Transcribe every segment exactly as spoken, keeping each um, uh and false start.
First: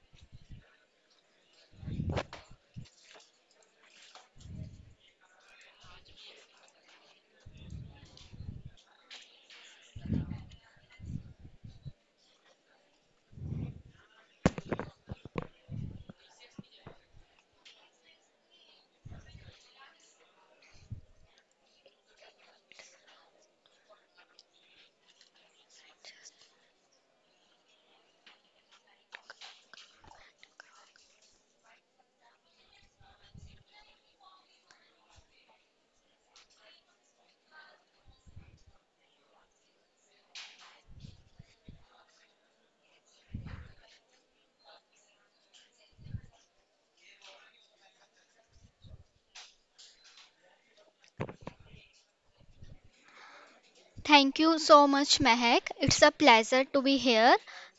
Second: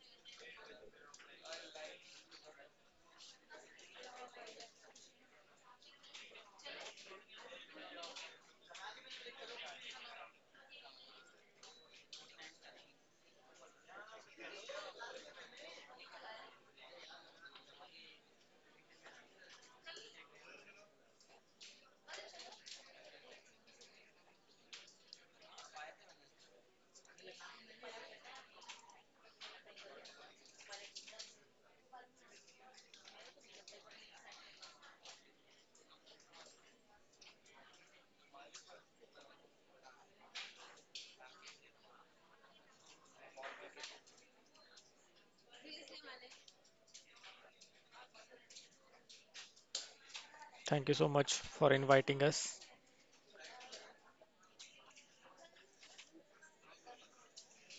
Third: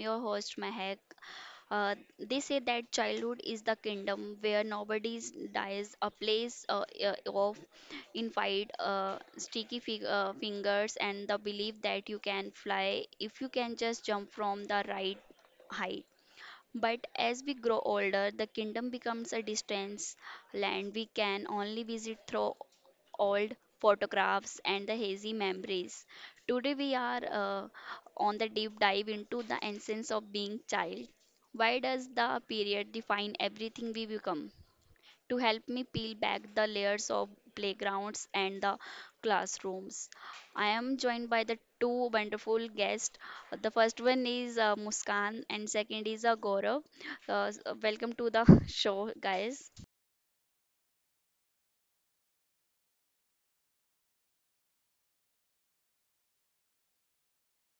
your host Mahak. Uh, they say that childhood is the kingdom where nobody dies, a place uh, uh, of infinite uh, sticky fig- uh, fingers and the belief that you can fly if you can just jump from the right height. But as we grow older, the kingdom becomes a distance land we can only visit through old photographs and the hazy memories. Today we are uh, on the deep dive into the essence of being child. Why does the period define everything we become? To help me peel back the layers of playgrounds and the classrooms. I am joined by the two wonderful guests. The first one is uh, Muskan and second is uh, Gaurav. Uh, s- uh, welcome to the show, guys. Thank you so much for inviting us. Thank you so much, Mehak. It's a pleasure to be here.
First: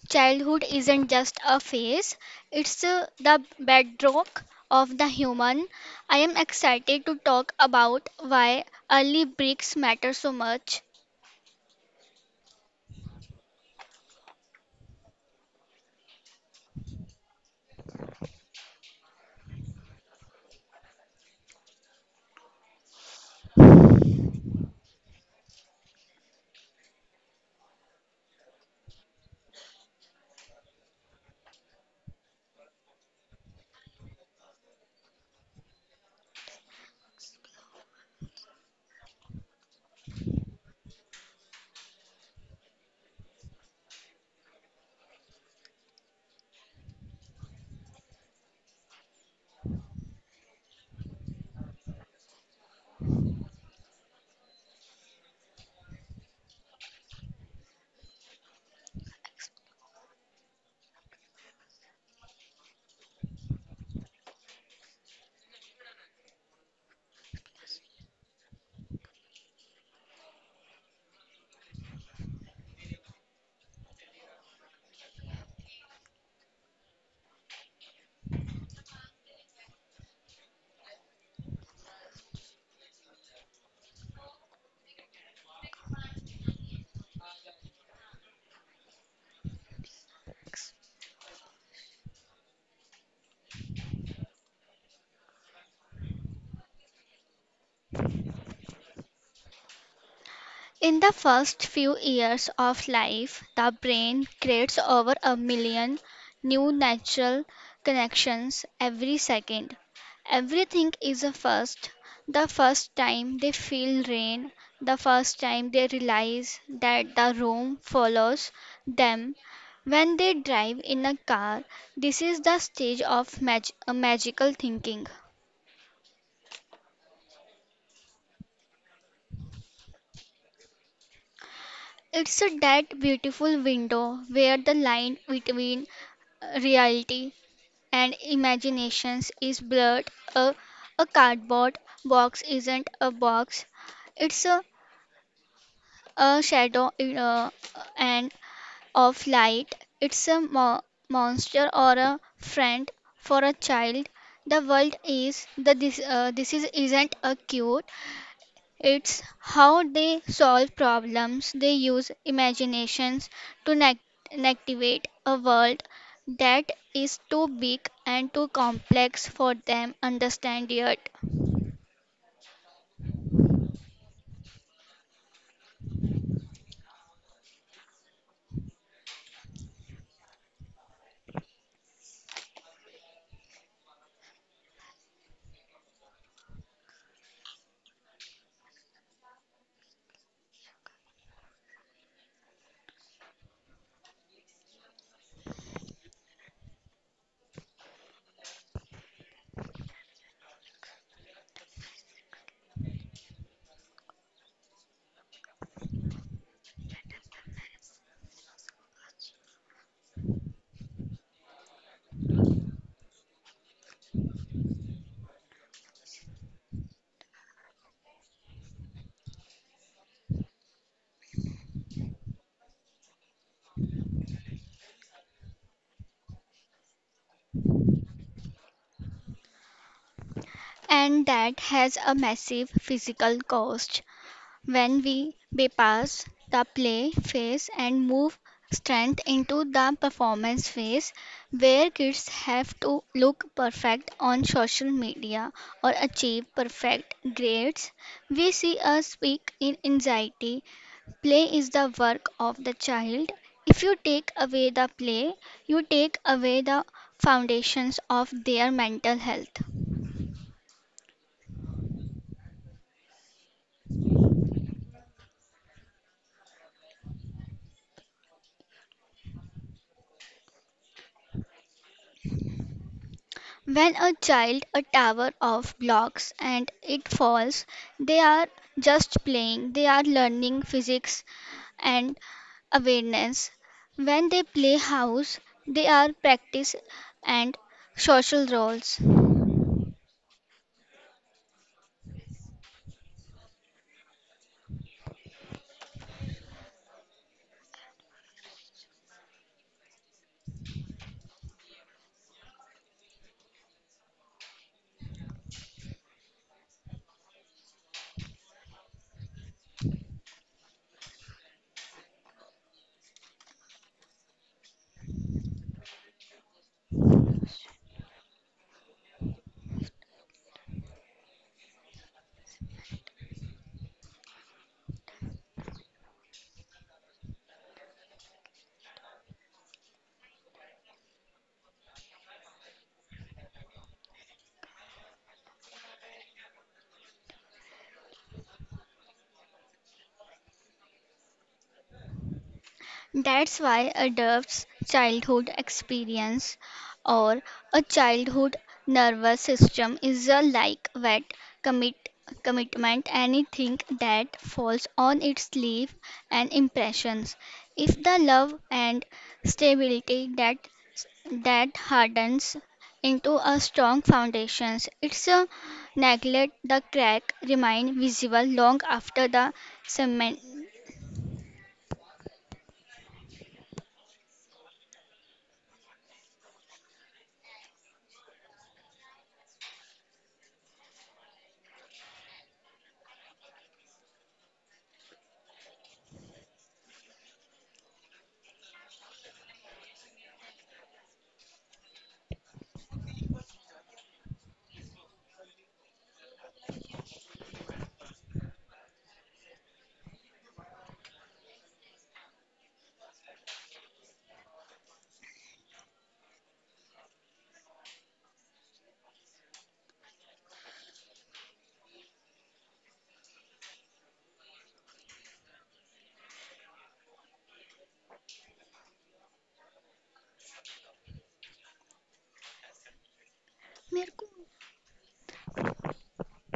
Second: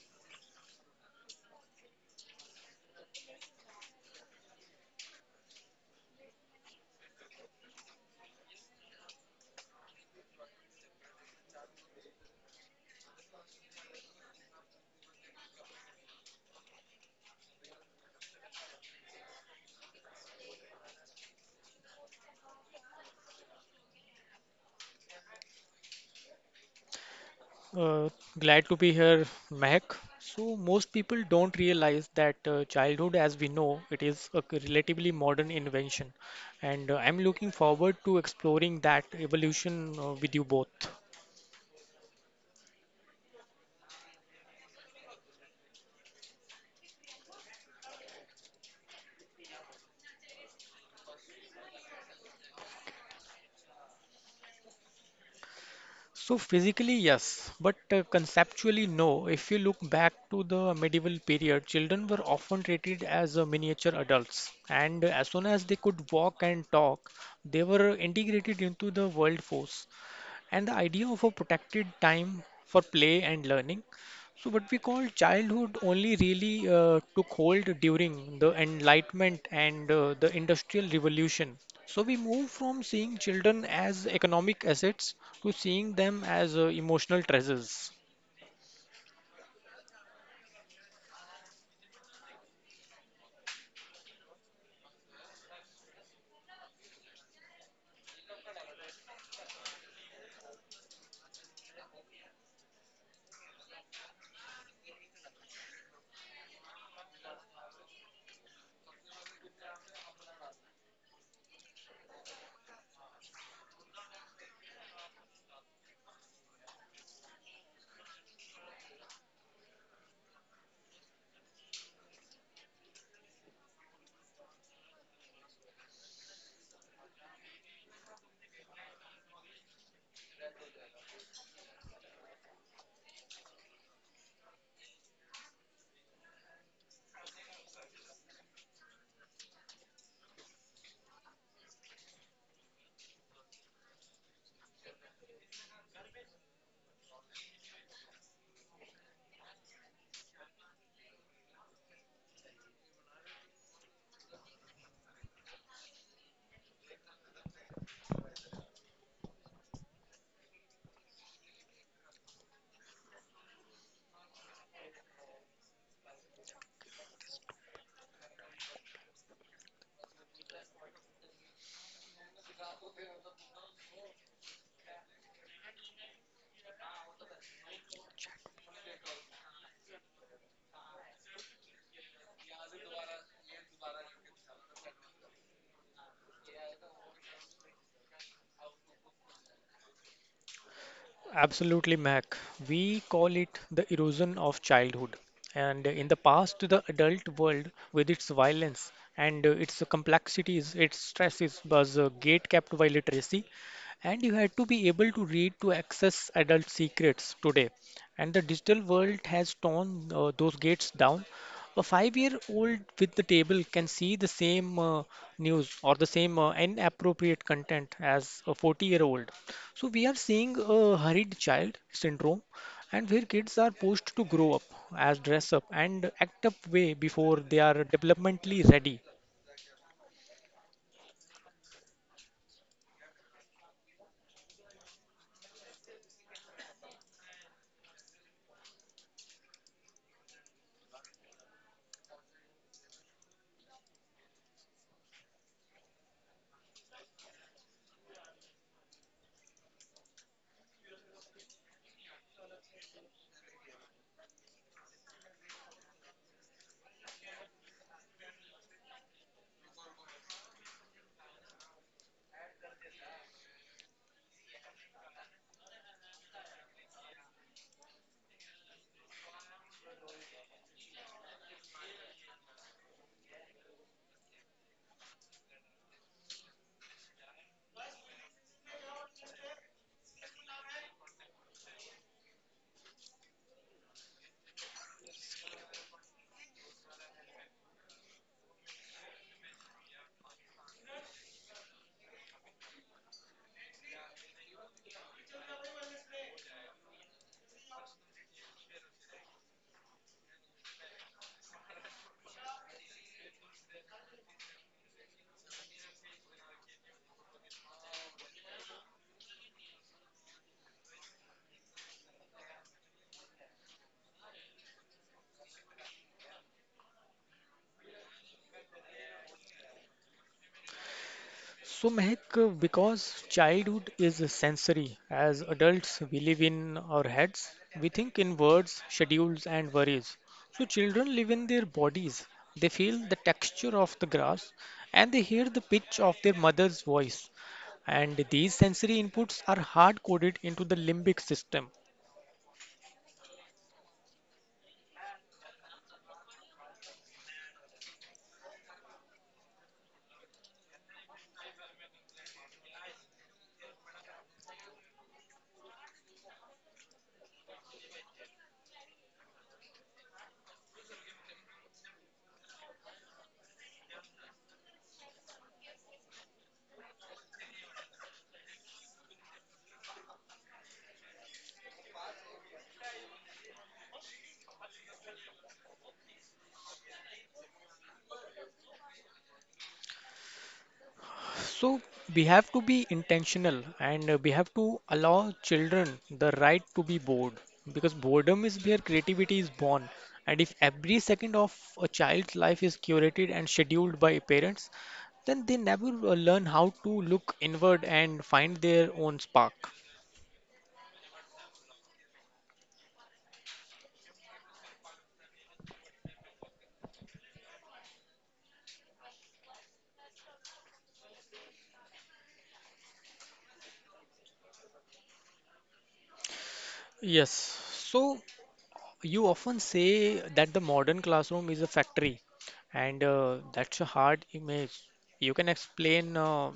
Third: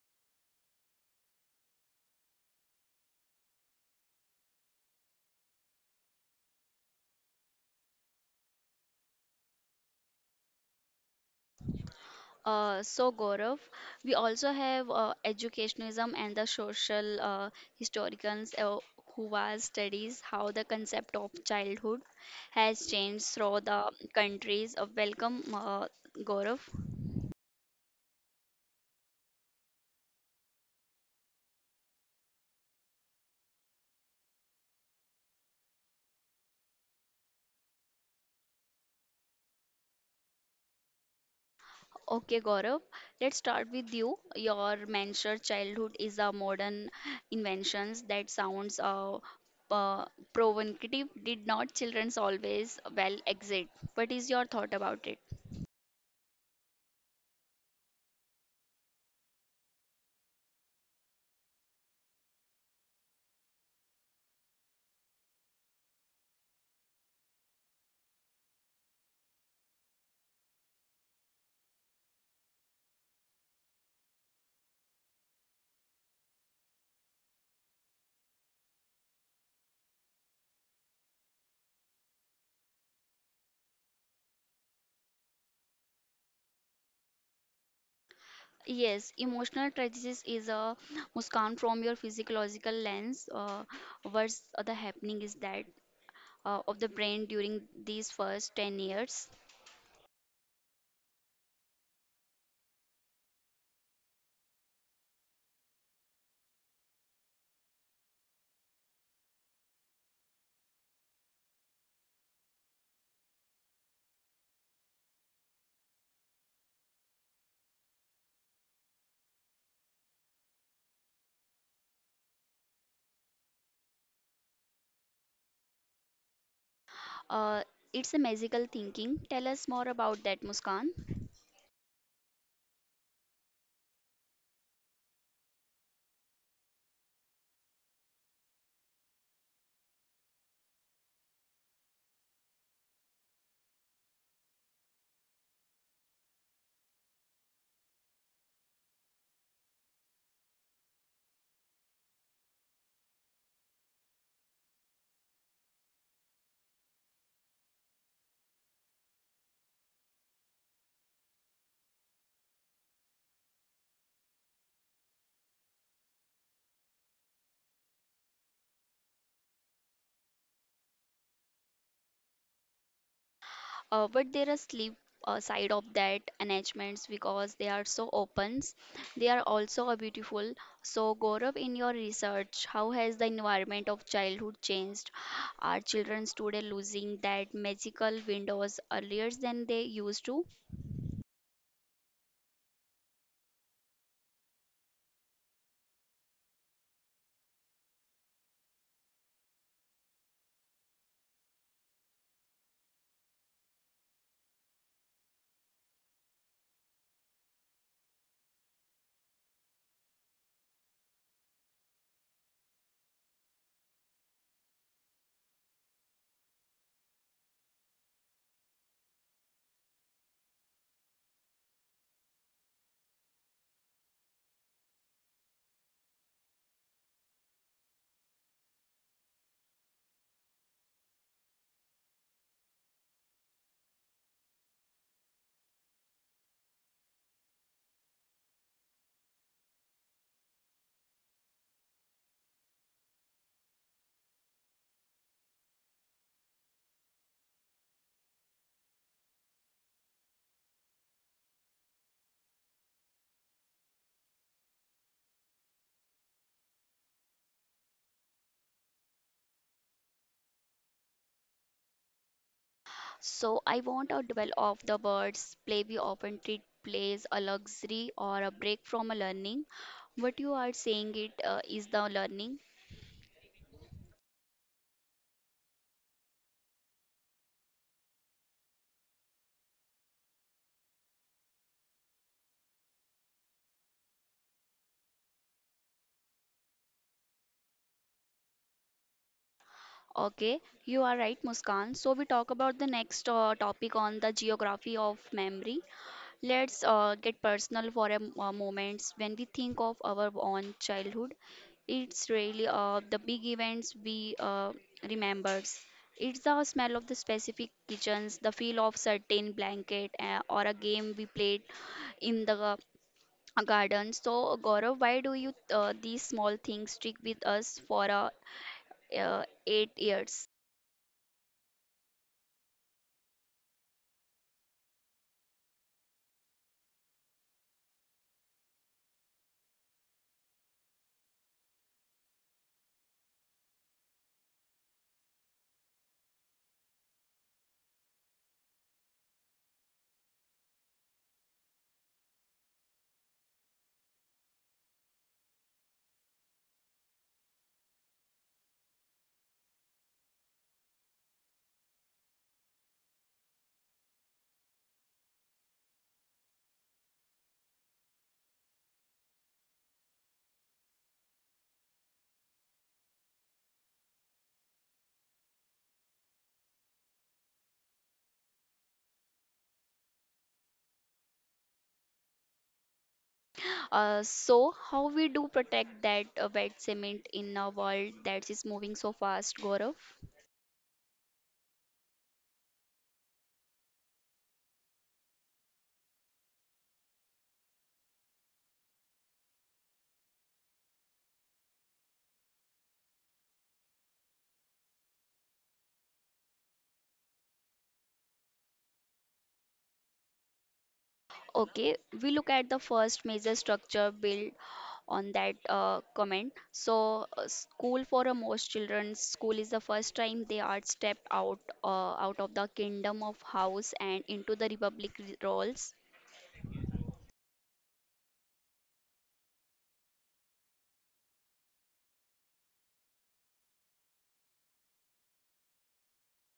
Childhood isn't just a phase, it's uh, the bedrock of the human. I am excited to talk about why early bricks matter so much. Uh, so Gaurav, we also have uh, educationism and the social uh, historians uh, who was studies how the concept of childhood has changed through the countries. Uh, welcome, uh, Gaurav. Uh, Glad to be here, Mehak. So most people don't realize that uh, childhood, as we know, it is a c- relatively modern invention, and uh, I'm looking forward to exploring that evolution uh, with you both. Okay, Gaurav, let's start with you. Your mentioned childhood is a modern inventions that sounds uh, uh, provocative. Did not childrens always well exit? What is your thought about it? So physically, yes, but uh, conceptually, no. If you look back to the medieval period, children were often treated as uh, miniature adults, and as soon as they could walk and talk, they were integrated into the world force. And the idea of a protected time for play and learning. So, what we call childhood only really uh, took hold during the Enlightenment and uh, the Industrial Revolution. So, we move from seeing children as economic assets to seeing them as uh, emotional treasures. Yes, emotional tragedies is a muskan from your physiological lens. Uh, what's the happening is that uh, of the brain during these first ten years. In the first few years of life, the brain creates over a million new neural connections every second. Everything is a first. The first time they feel rain, the first time they realize that the room follows them, when they drive in a car, this is the stage of mag- uh, magical thinking. Uh, it's a magical thinking. Tell us more about that, Muskan. It's that beautiful window where the line between uh, reality and imaginations is blurred. A, a cardboard box isn't a box. It's a, a shadow in and of light. It's a mo- monster or a friend for a child. The world is the this uh, this is isn't a cute. It's how they solve problems. They use imaginations to nec- navigate a world that is too big and too complex for them understand yet, Uh, but there are sleep uh, side of that arrangements because they are so open. They are also a beautiful. So Gaurav, in your research, how has the environment of childhood changed? Are children today losing that magical windows earlier than they used to? Absolutely, Mac. We call it the erosion of childhood. And in the past, the adult world, with its violence and uh, its complexities, its stresses, was uh, gate kept by literacy. And you had to be able to read to access adult secrets today. And the digital world has torn uh, those gates down. A five-year-old with the table can see the same uh, news or the same uh, inappropriate content as a forty-year-old. So we are seeing a hurried child syndrome and where kids are pushed to grow up as dress up and act up way before they are developmentally ready. and that has a massive physical cost. When we bypass the play phase and move strength into the performance phase, where kids have to look perfect on social media or achieve perfect grades, we see a peak in anxiety. Play is the work of the child. If you take away the play, you take away the foundations of their mental health. So I want to dwell of the words play we often treat plays a luxury or a break from a learning. What you are saying it uh, is the learning. When a child a tower of blocks and it falls, they are just playing, they are learning physics and awareness. When they play house, they are practice and social roles. Okay, you are right, Muskan. So we talk about the next uh, topic on the geography of memory. Let's uh, get personal for a m- uh, moment. When we think of our own childhood, it's really uh, the big events we uh, remembers. It's the smell of the specific kitchens, the feel of certain blanket, uh, or a game we played in the uh, garden. So Gaurav, why do you uh, these small things stick with us for uh, uh, eight years? So Mehak, uh, because childhood is sensory, as adults we live in our heads, we think in words, schedules and worries. So children live in their bodies. They feel the texture of the grass and they hear the pitch of their mother's voice. And these sensory inputs are hard coded into the limbic system. That's why a adults' childhood experience or a childhood nervous system is a like wet commit commitment anything that falls on its sleeve and impressions. If the love and stability that that hardens into a strong foundations, its a neglect the crack remain visible long after the cement. Uh, so, how we do protect that uh, wet cement in a world that is moving so fast, Gaurav? So we have to be intentional and uh, we have to allow children the right to be bored because boredom is where creativity is born. And if every second of a child's life is curated and scheduled by parents, then they never uh, learn how to look inward and find their own spark. Okay, we look at the first major structure built on that uh, comment. So, uh, school for uh, most children, school is the first time they are stepped out uh, out of the kingdom of house and into the republic r- roles. Yes, so you often say that the modern classroom is a factory, and uh, that's a hard image. You can explain uh,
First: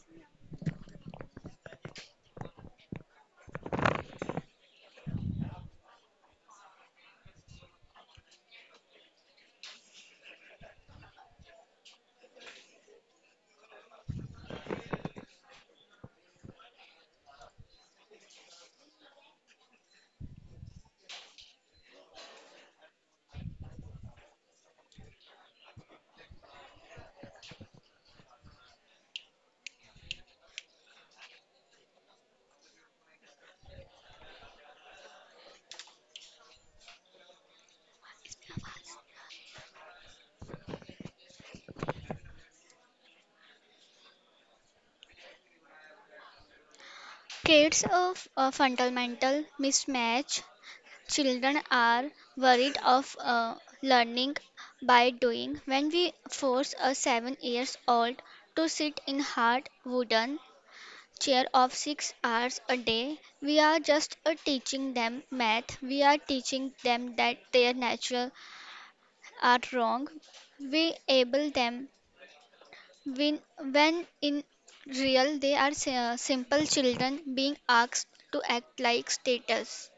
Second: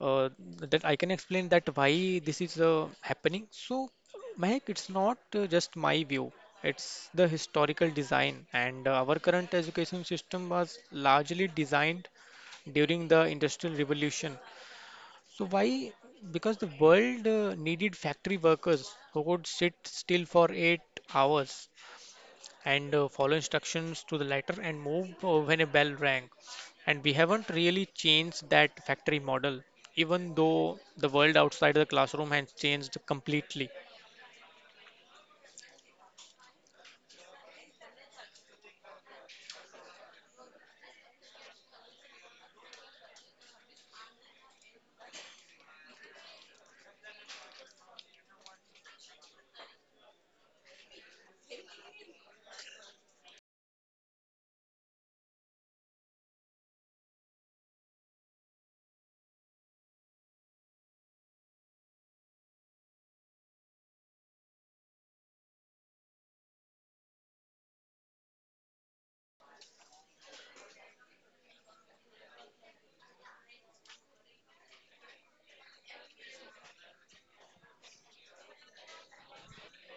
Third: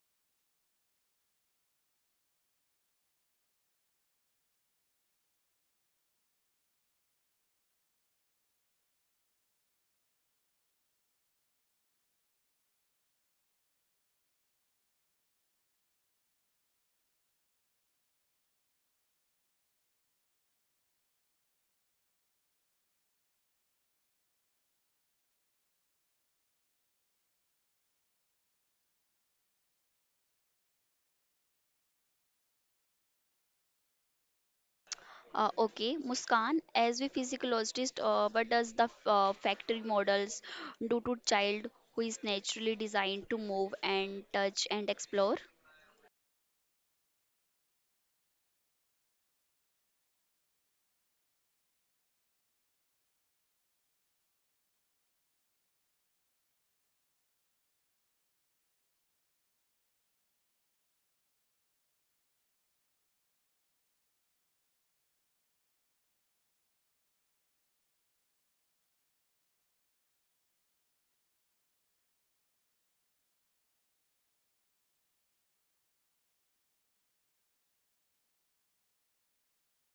uh, that I can explain that why this is uh, happening. So, Mahek, it's not uh, just my view. It's the historical design, and uh, our current education system was largely designed during the Industrial Revolution. So why? Because the world uh, needed factory workers who could sit still for eight hours and uh, follow instructions to the letter and move uh, when a bell rang. And we haven't really changed that factory model, even though the world outside the classroom has changed completely. Uh, okay, Muskan, as a physiologist, uh, what does the uh, factory models do to child who is naturally designed to move and touch and explore? Kids of a fundamental mismatch. Children are worried of uh, learning by doing. When we force a seven years old to sit in hard wooden chair of six hours a day, we are just uh, teaching them math. We are teaching them that their natural are wrong. We able them when, when in real, they are si- uh, simple children being asked to act like status.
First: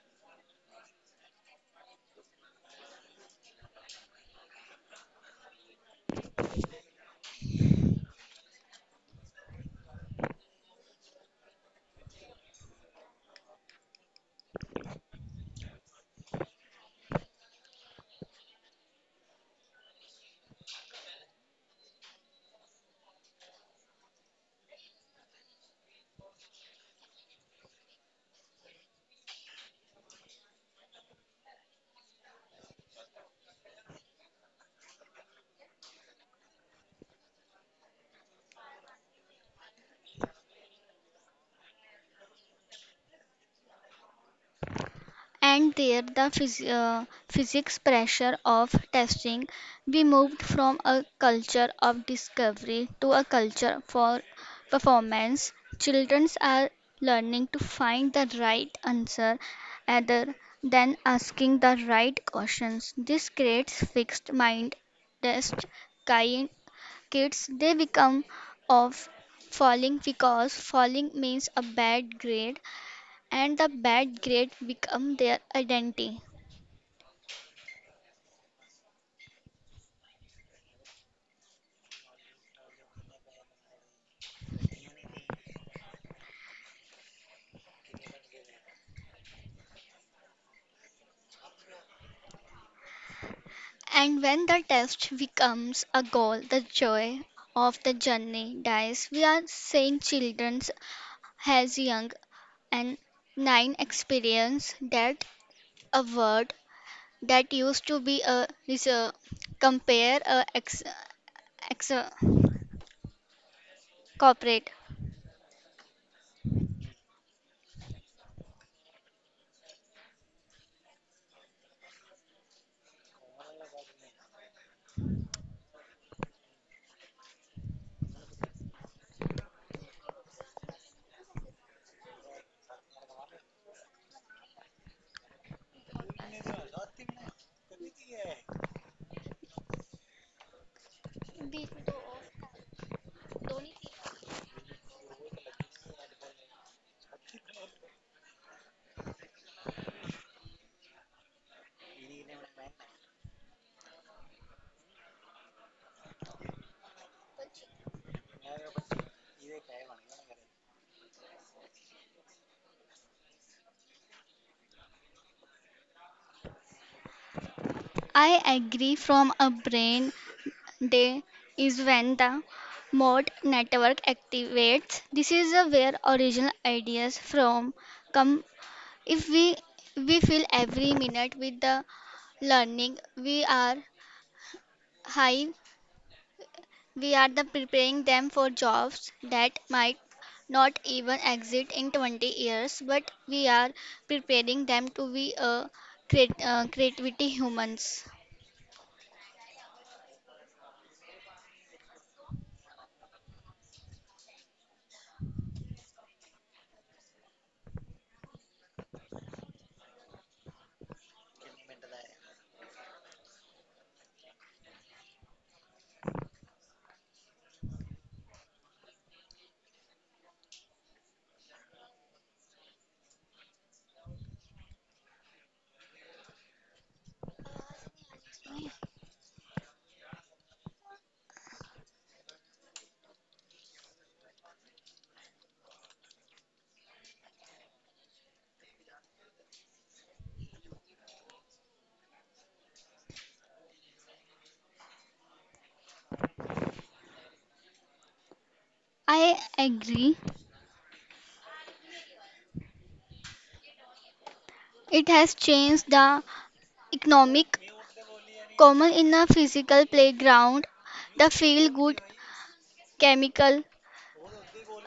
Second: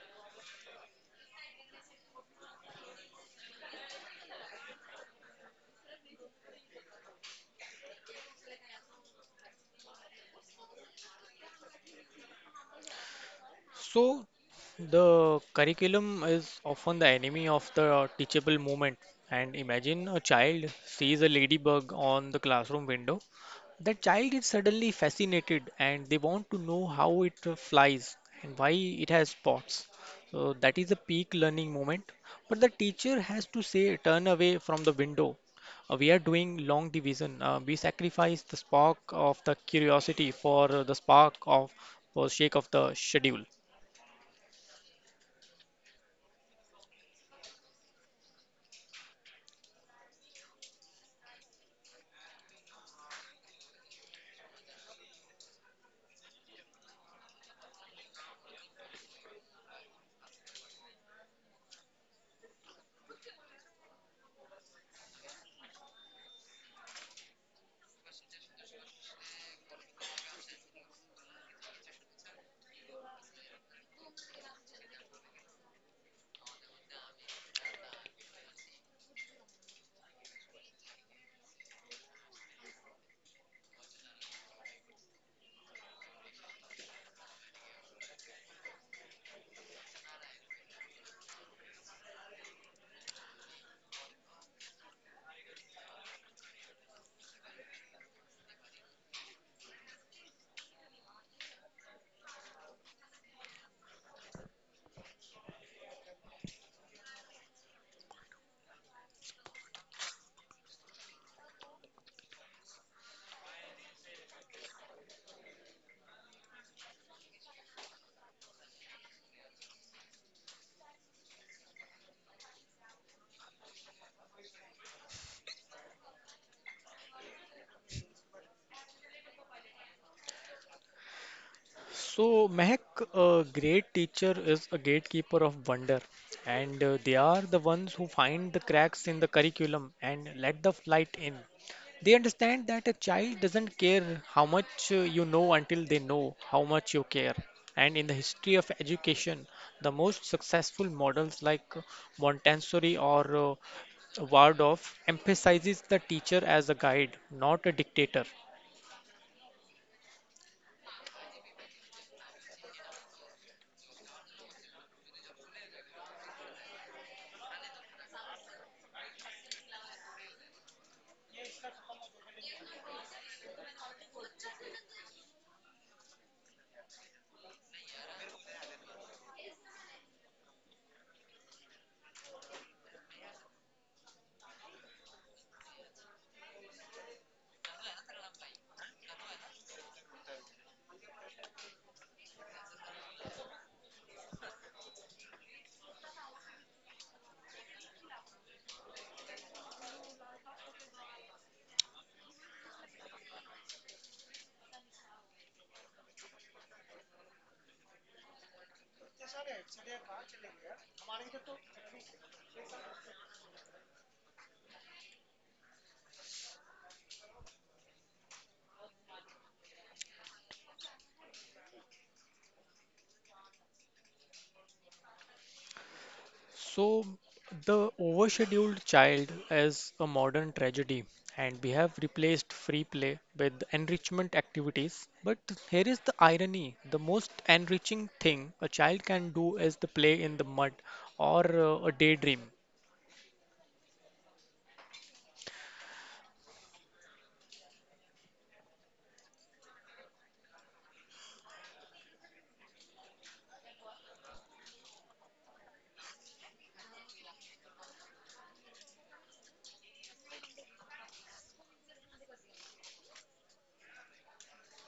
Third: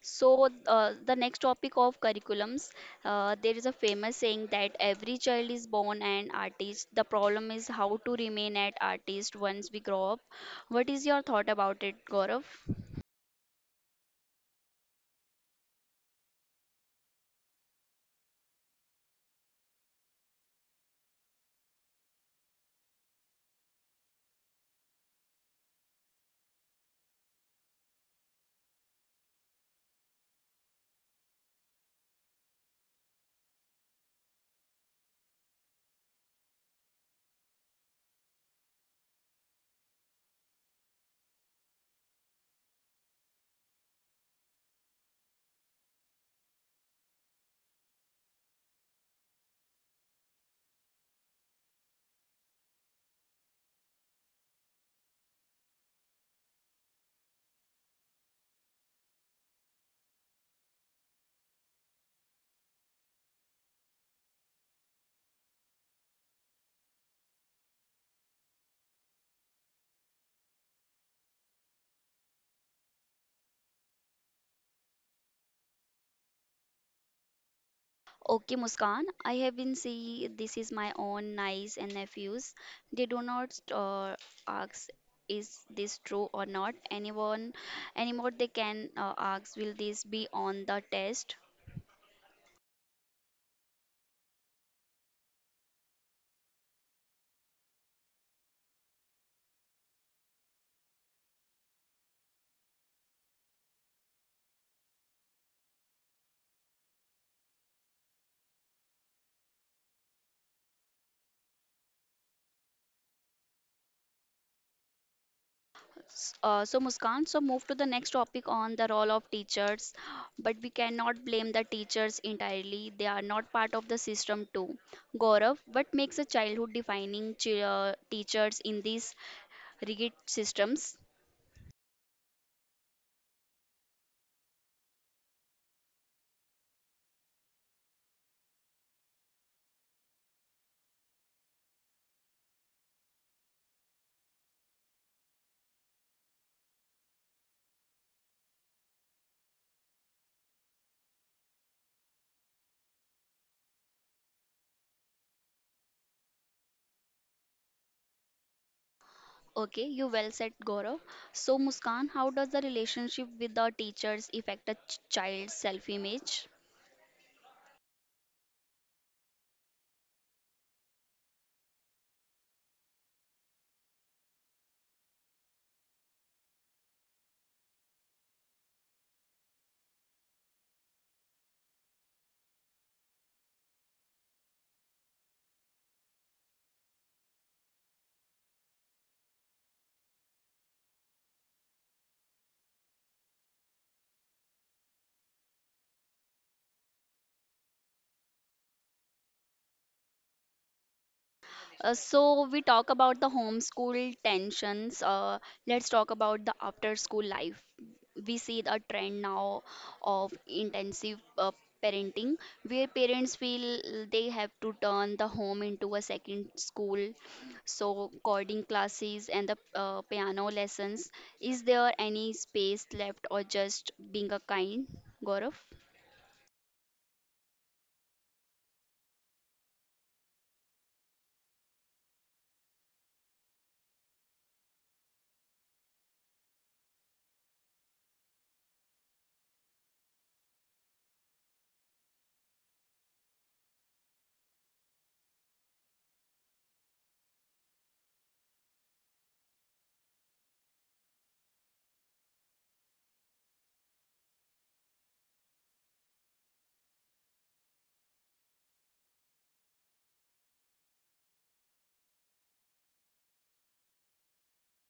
So uh, the next topic of curriculums, uh, there is a famous saying that every child is born an artist. The problem is how to remain an artist once we grow up. What is your thought about it, Gaurav? So, the curriculum is often the enemy of the teachable moment. And imagine a child sees a ladybug on the classroom window. That child is suddenly fascinated and they want to know how it uh, flies and why it has spots. So, that is a peak learning moment. But the teacher has to say, turn away from the window. Uh, we are doing long division. Uh, we sacrifice the spark of the curiosity for uh, the spark of for sake of the schedule. And there, the phys- uh, physics pressure of testing, we moved from a culture of discovery to a culture for performance. Children are learning to find the right answer rather than asking the right questions. This creates fixed mind test kind kids they become of falling because falling means a bad grade and the bad grade become their identity Okay, Muskan, I have been seeing this is my own niece and nephews. They do not uh, ask is this true or not. Anyone, anymore they can uh, ask will this be on the test. and when the test becomes a goal the joy of the journey dies we are saying children has young and nine experience that a word that used to be a reserve compare a ex, ex corporate. S- Uh, so Muskan, so move to the next topic on the role of teachers. But we cannot blame the teachers entirely. They are not part of the system too. Gaurav, what makes a childhood defining chi- uh, teachers in these rigid systems? So, Mehak, a great teacher is a gatekeeper of wonder, and uh, they are the ones who find the cracks in the curriculum and let the light in. They understand that a child doesn't care how much uh, you know until they know how much you care. And in the history of education, the most successful models like uh, Montessori or uh, Waldorf emphasizes the teacher as a guide, not a dictator. Okay, you well said, Gaurav. So, Muskan, how does the relationship with the teachers affect a ch- child's self image? I agree from a brain day is when the mode network activates. This is a where original ideas from come. If we we fill every minute with the learning, we are high. We are the preparing them for jobs that might not even exist in twenty years, but we are preparing them to be a creat- uh, creativity humans. Uh, so we talk about the homeschool tensions. Uh, let's talk about the after-school life. We see the trend now of intensive uh, parenting, where parents feel they have to turn the home into a second school. So coding classes and the uh, piano lessons. Is there any space left, or just being a kind, Gaurav? So, the overscheduled child is a modern tragedy, and we have replaced free play with enrichment activities. But here is the irony, the most enriching thing a child can do is the play in the mud or uh, a daydream. I agree. It has changed the economic, common in a physical playground, the feel good chemical,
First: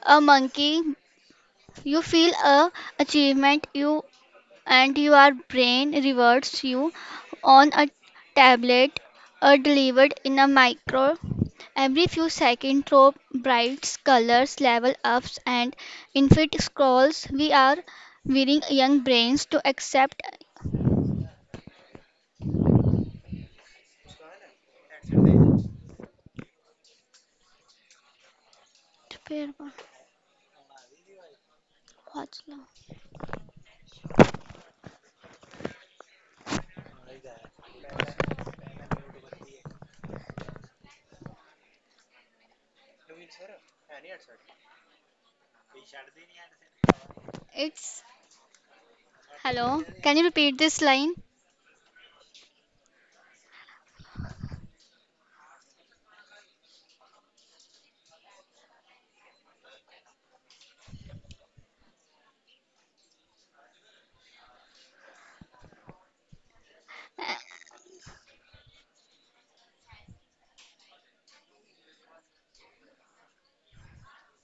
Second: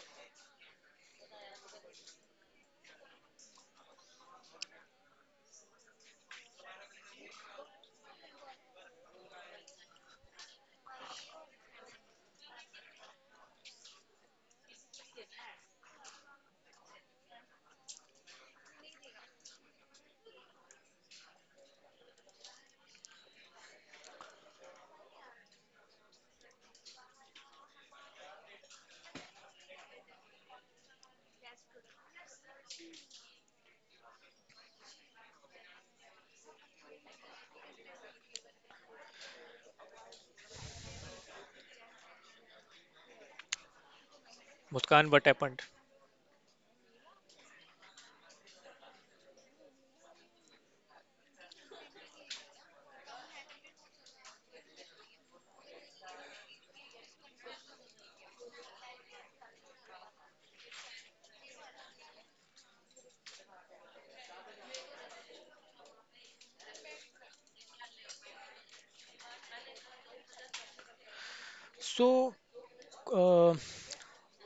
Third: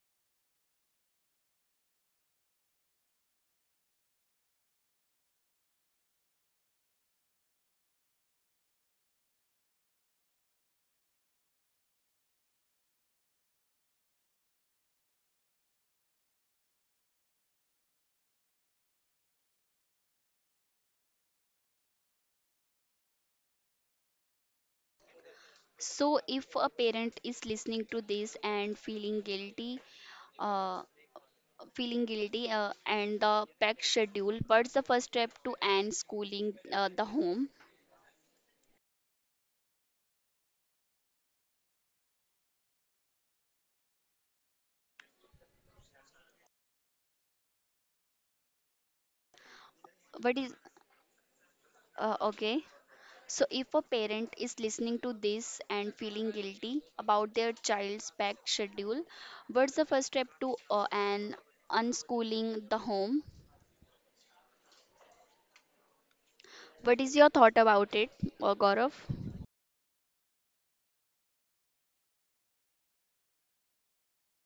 a monkey. You feel a achievement you and your brain rewards you on a tablet or delivered in a micro. Every few seconds, throw brights, colors, level ups, and infinite scrolls. We are wearing young brains to accept. So if a parent is listening to this and feeling guilty, uh, feeling guilty uh, and the packed schedule what's the first step to end schooling uh, the home Muskan, what happened? It's hello, can you what is repeat this line? uh, okay so if a parent is listening to this and feeling guilty about their child's packed schedule what's the first step to uh, an unschooling the home what is your Uh, thought about it uh, gaurav So, uh,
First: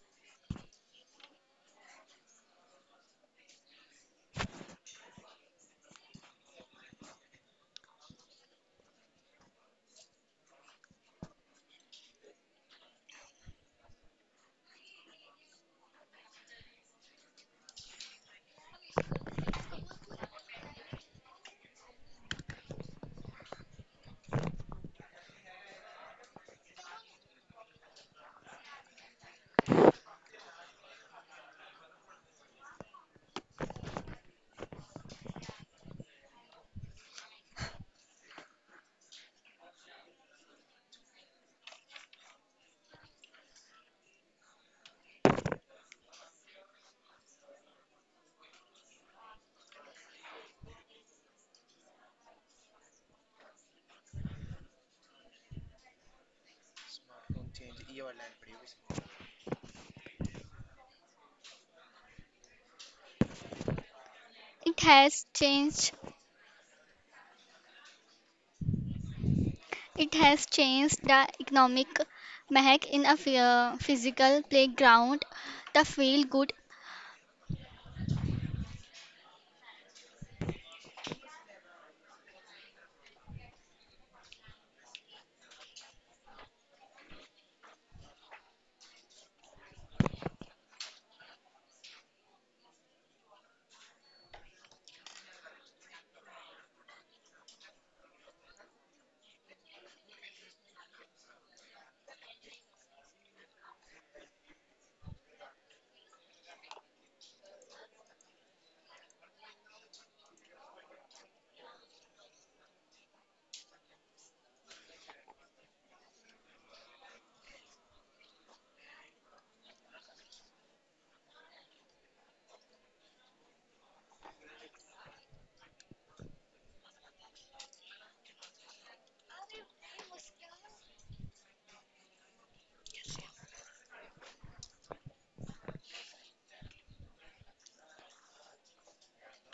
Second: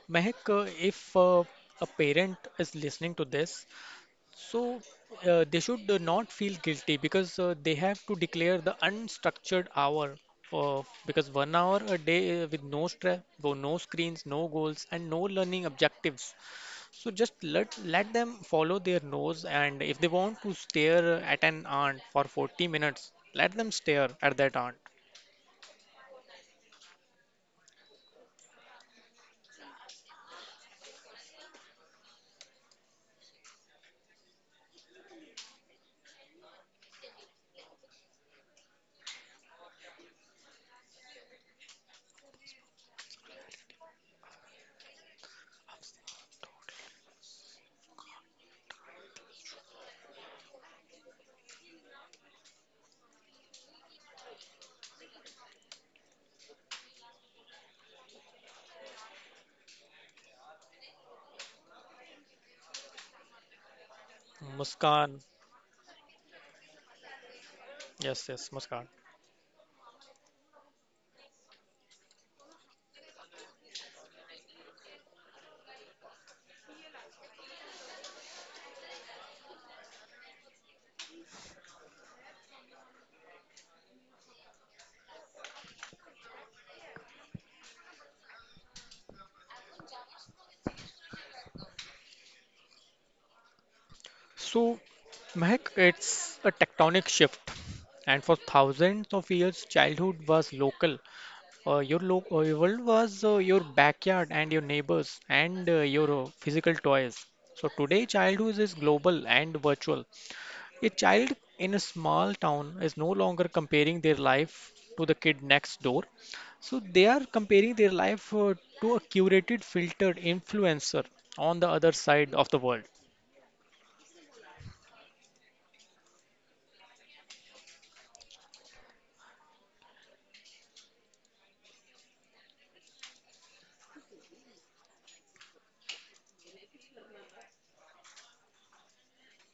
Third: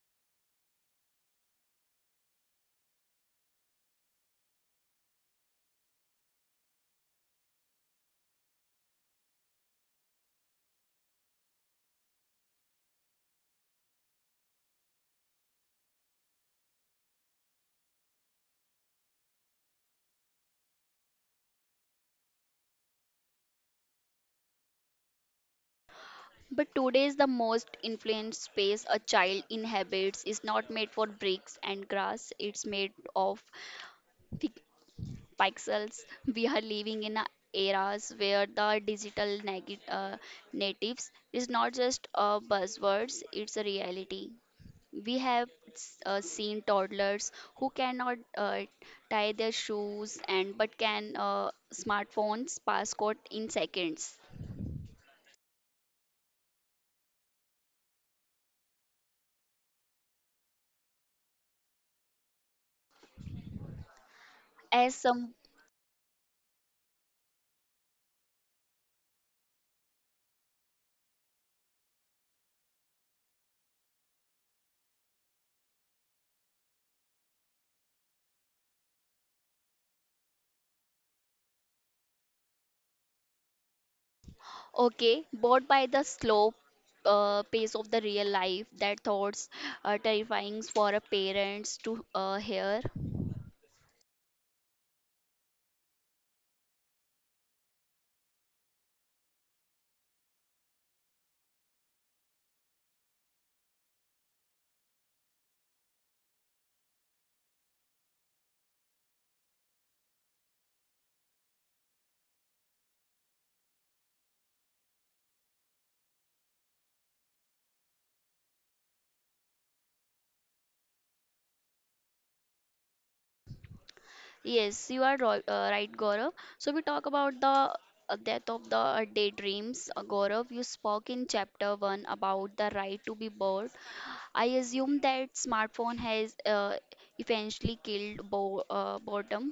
Mehak, uh, if uh, a parent is listening to this, so uh, they should uh, not feel guilty because uh, they have to declare the unstructured hour. Uh, because one hour a day uh, with no stress, no screens, no goals, and no learning objectives. So just let let them follow their nose, and if they want to stare at an ant for forty minutes, let them stare at that ant. but today is the most influenced space a child inhabits is not made for bricks and grass. It's made of pixels. We are living in a eras where the digital negi- uh, natives is not just a buzzwords, it's a reality. We have s- uh, seen toddlers who cannot uh, tie their shoes and but can uh, smartphones passcode in seconds. It As Muskan, has some changed. yes, yes, Muskan. It has changed the economic mahak in a phy- physical playground, the feel good, okay, bored by the slow uh, pace of the real life that thoughts are terrifying for a parents to uh, hear. So, Mehak, it's a tectonic shift, and for thousands of years, childhood was local. Uh, your lo- uh, your world was uh, your backyard and your neighbors and uh, your uh, physical toys. So today, childhood is global and virtual. A child in a small town is no longer comparing their life to the kid next door. So they are comparing their life uh, to a curated, filtered influencer on the other side of the world. Yes, you are ro- uh, right, Gaurav. So we talk about the uh, death of the uh, daydreams. Uh, Gaurav, you spoke in chapter one about the right to be bored. I assume that smartphone has uh, eventually killed bo- uh, boredom.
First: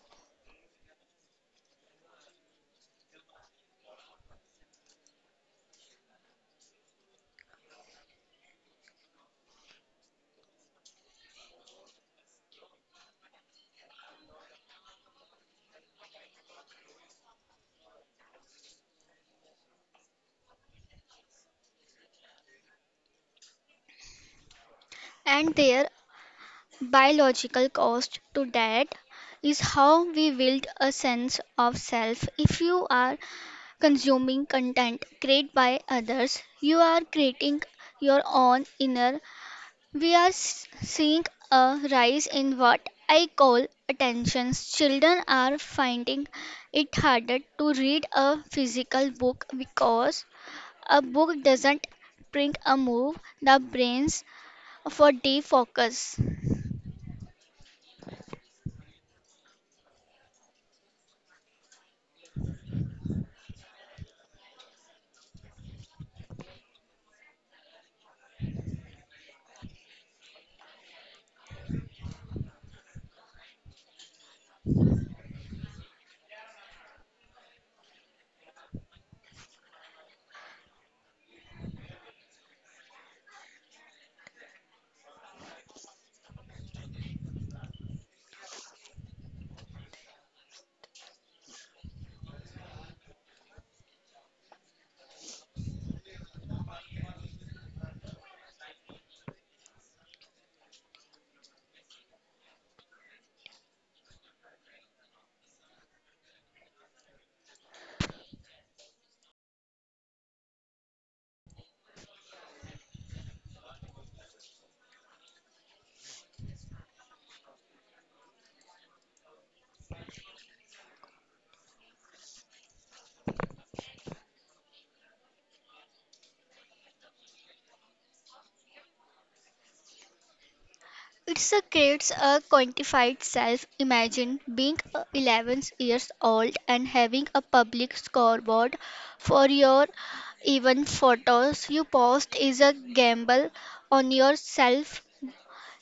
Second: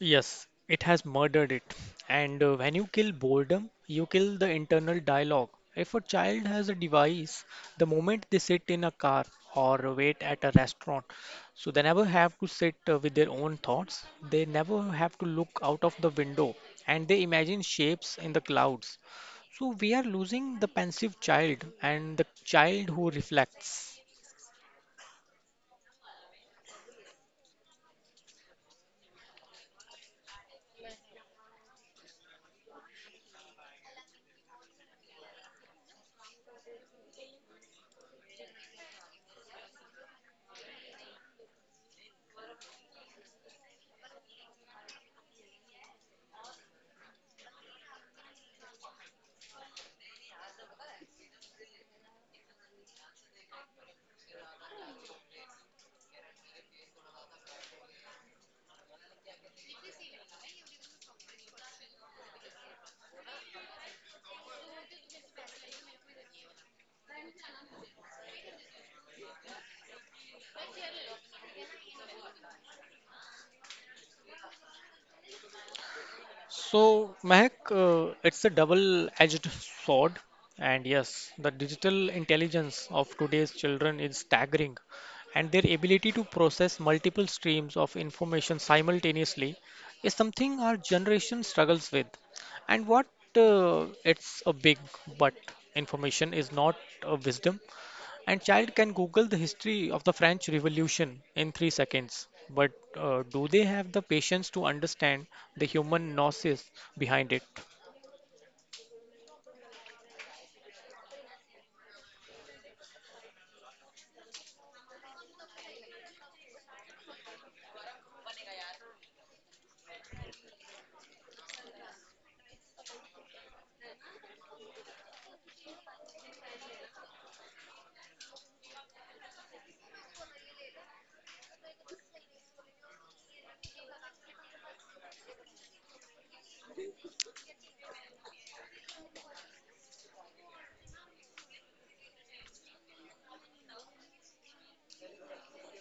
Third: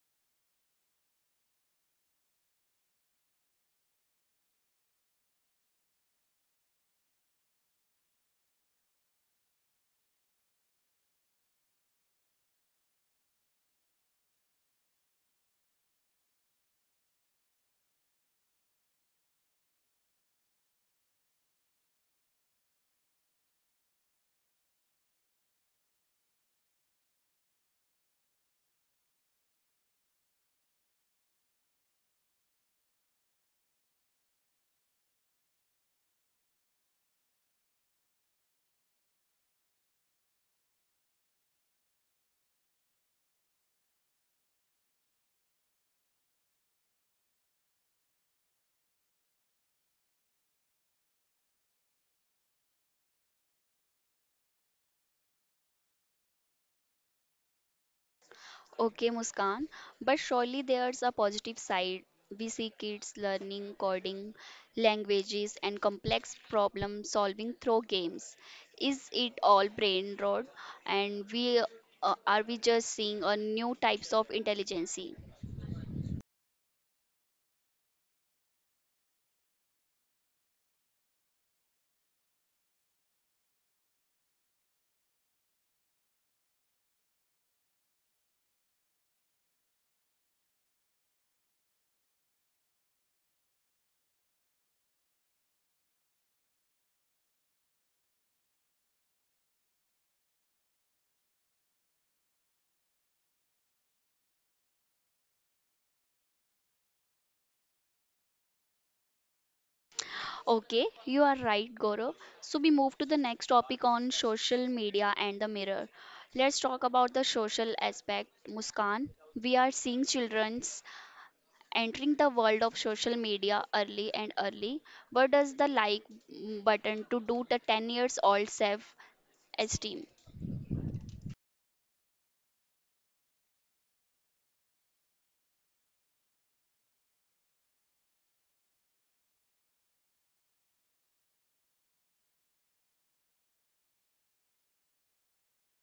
Yes, it has murdered it. And uh, when you kill boredom, you kill the internal dialogue. If a child has a device, the moment they sit in a car or wait at a restaurant, so they never have to sit uh, with their own thoughts. They never have to look out of the window and they imagine shapes in the clouds. So we are losing the pensive child and the child who reflects. and their biological cost to that is how we build a sense of self. If you are consuming content created by others, you are creating your own inner. We are s- seeing a rise in what I call attentions. Children are finding it harder to read a physical book because a book doesn't bring a move the brains for deep focus. Okay, Muskan, but surely there's a positive side. We see kids learning coding, languages, and complex problem solving through games. Is it all brain rot? And we uh, are we just seeing a new types of intelligence? So, Mehak, uh, it's a double-edged sword. And yes, the digital intelligence of today's children is staggering, and their ability to process multiple streams of information simultaneously is something our generation struggles with. And what uh, It's a big but, information is not a wisdom, and child can Google the history of the French Revolution in three seconds. But uh, do they have the patience to understand the human gnosis behind it? Okay, you are right, Gaurav. So we move to the next topic on social media and the mirror. Let's talk about the social aspect, Muskan. We are seeing children entering the world of social media early and early, what does the like button to do the ten years old self esteem? It creates a quantified self. Imagine being uh, eleven years old and having a public scoreboard for your even photos you post is a gamble on yourself.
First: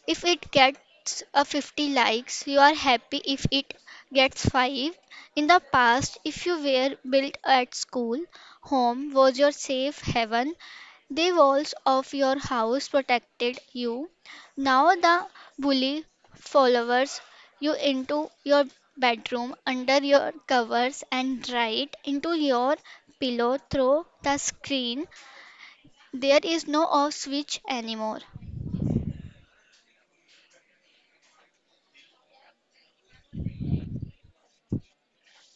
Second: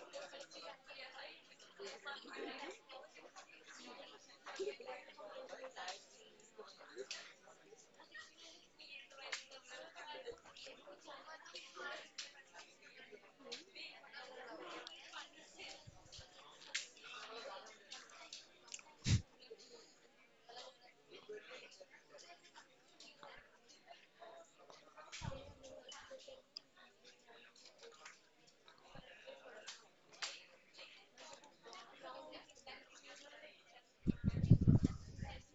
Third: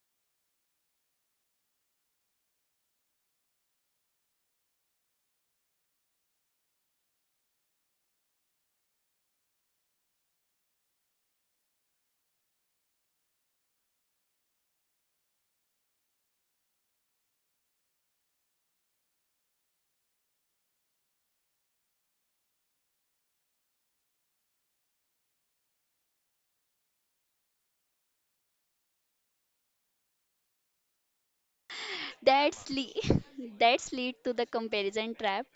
If it gets a fifty likes, you are happy if it gets five. In the past, if you were built at school, home was your safe haven. The walls of your house protected you. Now the bully follows you into your bedroom, under your covers, and right into your pillow through the screen. There is no off switch anymore. That's le- that's lead to the comparison trap.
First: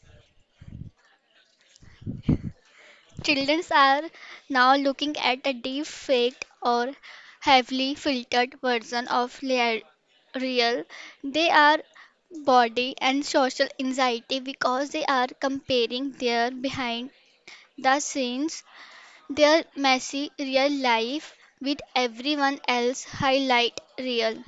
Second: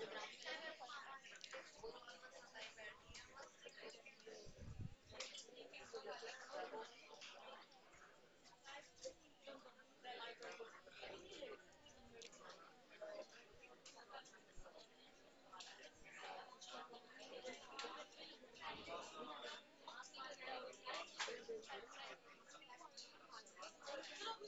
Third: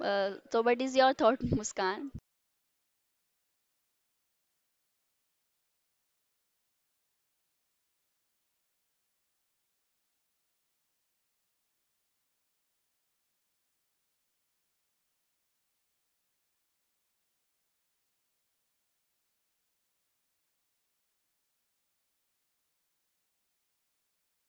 Uh, so what is your thought, Muskan? Children are now looking at a deep faked or heavily filtered version of lea- real. They are body and social anxiety because they are comparing their behind the scenes, their messy real life with everyone else highlight real.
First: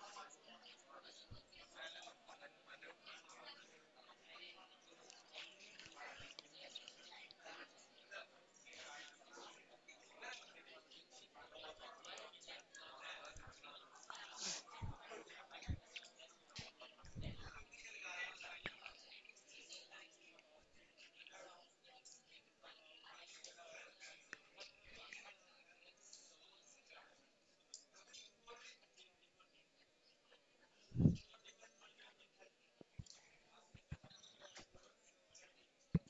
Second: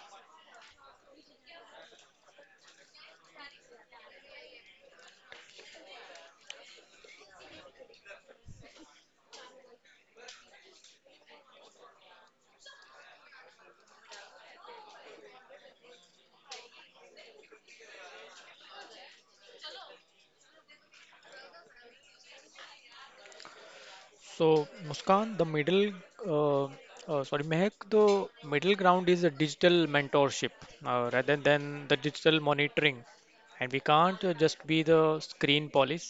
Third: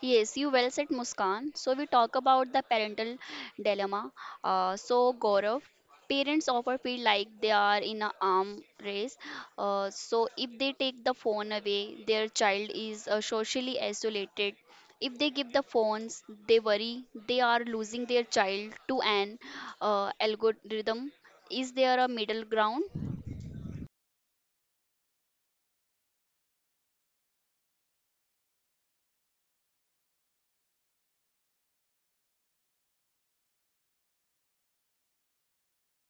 Yes, you well said, Muskan. So we talk about the parental dilemma. Uh, so Gaurav, parents often feel like they are in a arm race. Uh, so if they take the phone away, their child is uh, socially isolated. If they give the phones, they worry they are losing their child to an uh, algorithm. Is there a middle ground? So, Muskan, the middle, uh, uh, sorry, Mehak, the middle ground is a digital mentorship uh, rather than the digital monitoring. And we can't uh, just be the screen police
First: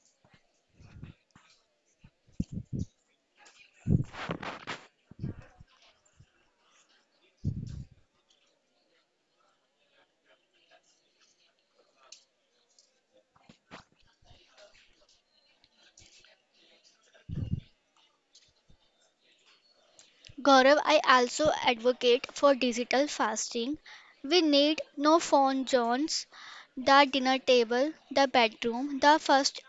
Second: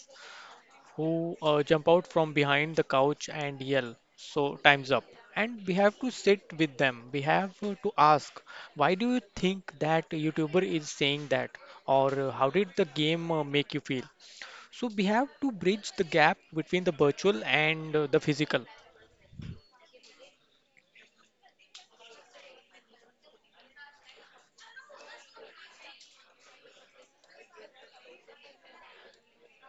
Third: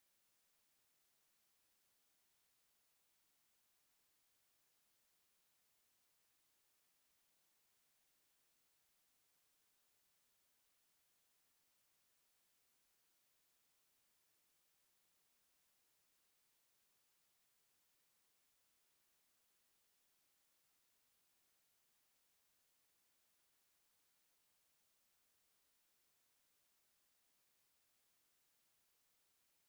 who uh, jump out from behind the couch and yell, so time's up. And we have to sit with them. We have uh, to ask, why do you think that YouTuber is saying that? Or uh, how did the game uh, make you feel? So we have to bridge the gap between the virtual and uh, the physical. Gaurav, I also advocate for digital fasting. We need no phone zones, the dinner table, the bedroom, the first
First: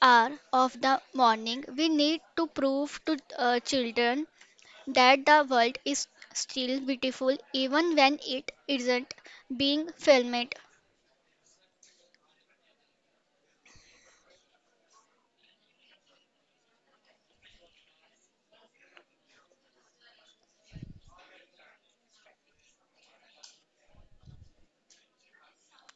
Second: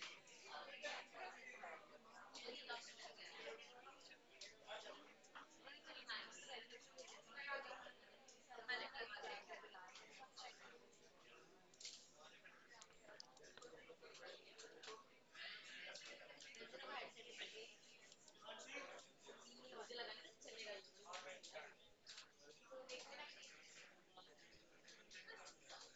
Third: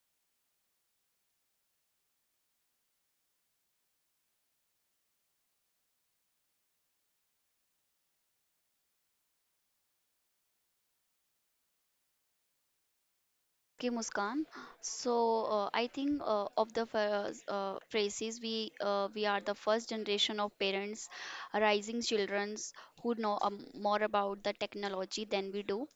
hour of the morning. We need to prove to uh, children that the world is still beautiful even when it isn't being filmed. Okay, Muskan. So uh, I think uh, of the ph- uh, phrases we uh, we are the first generation of parents, rising childrens who know um, more about the technology than we do.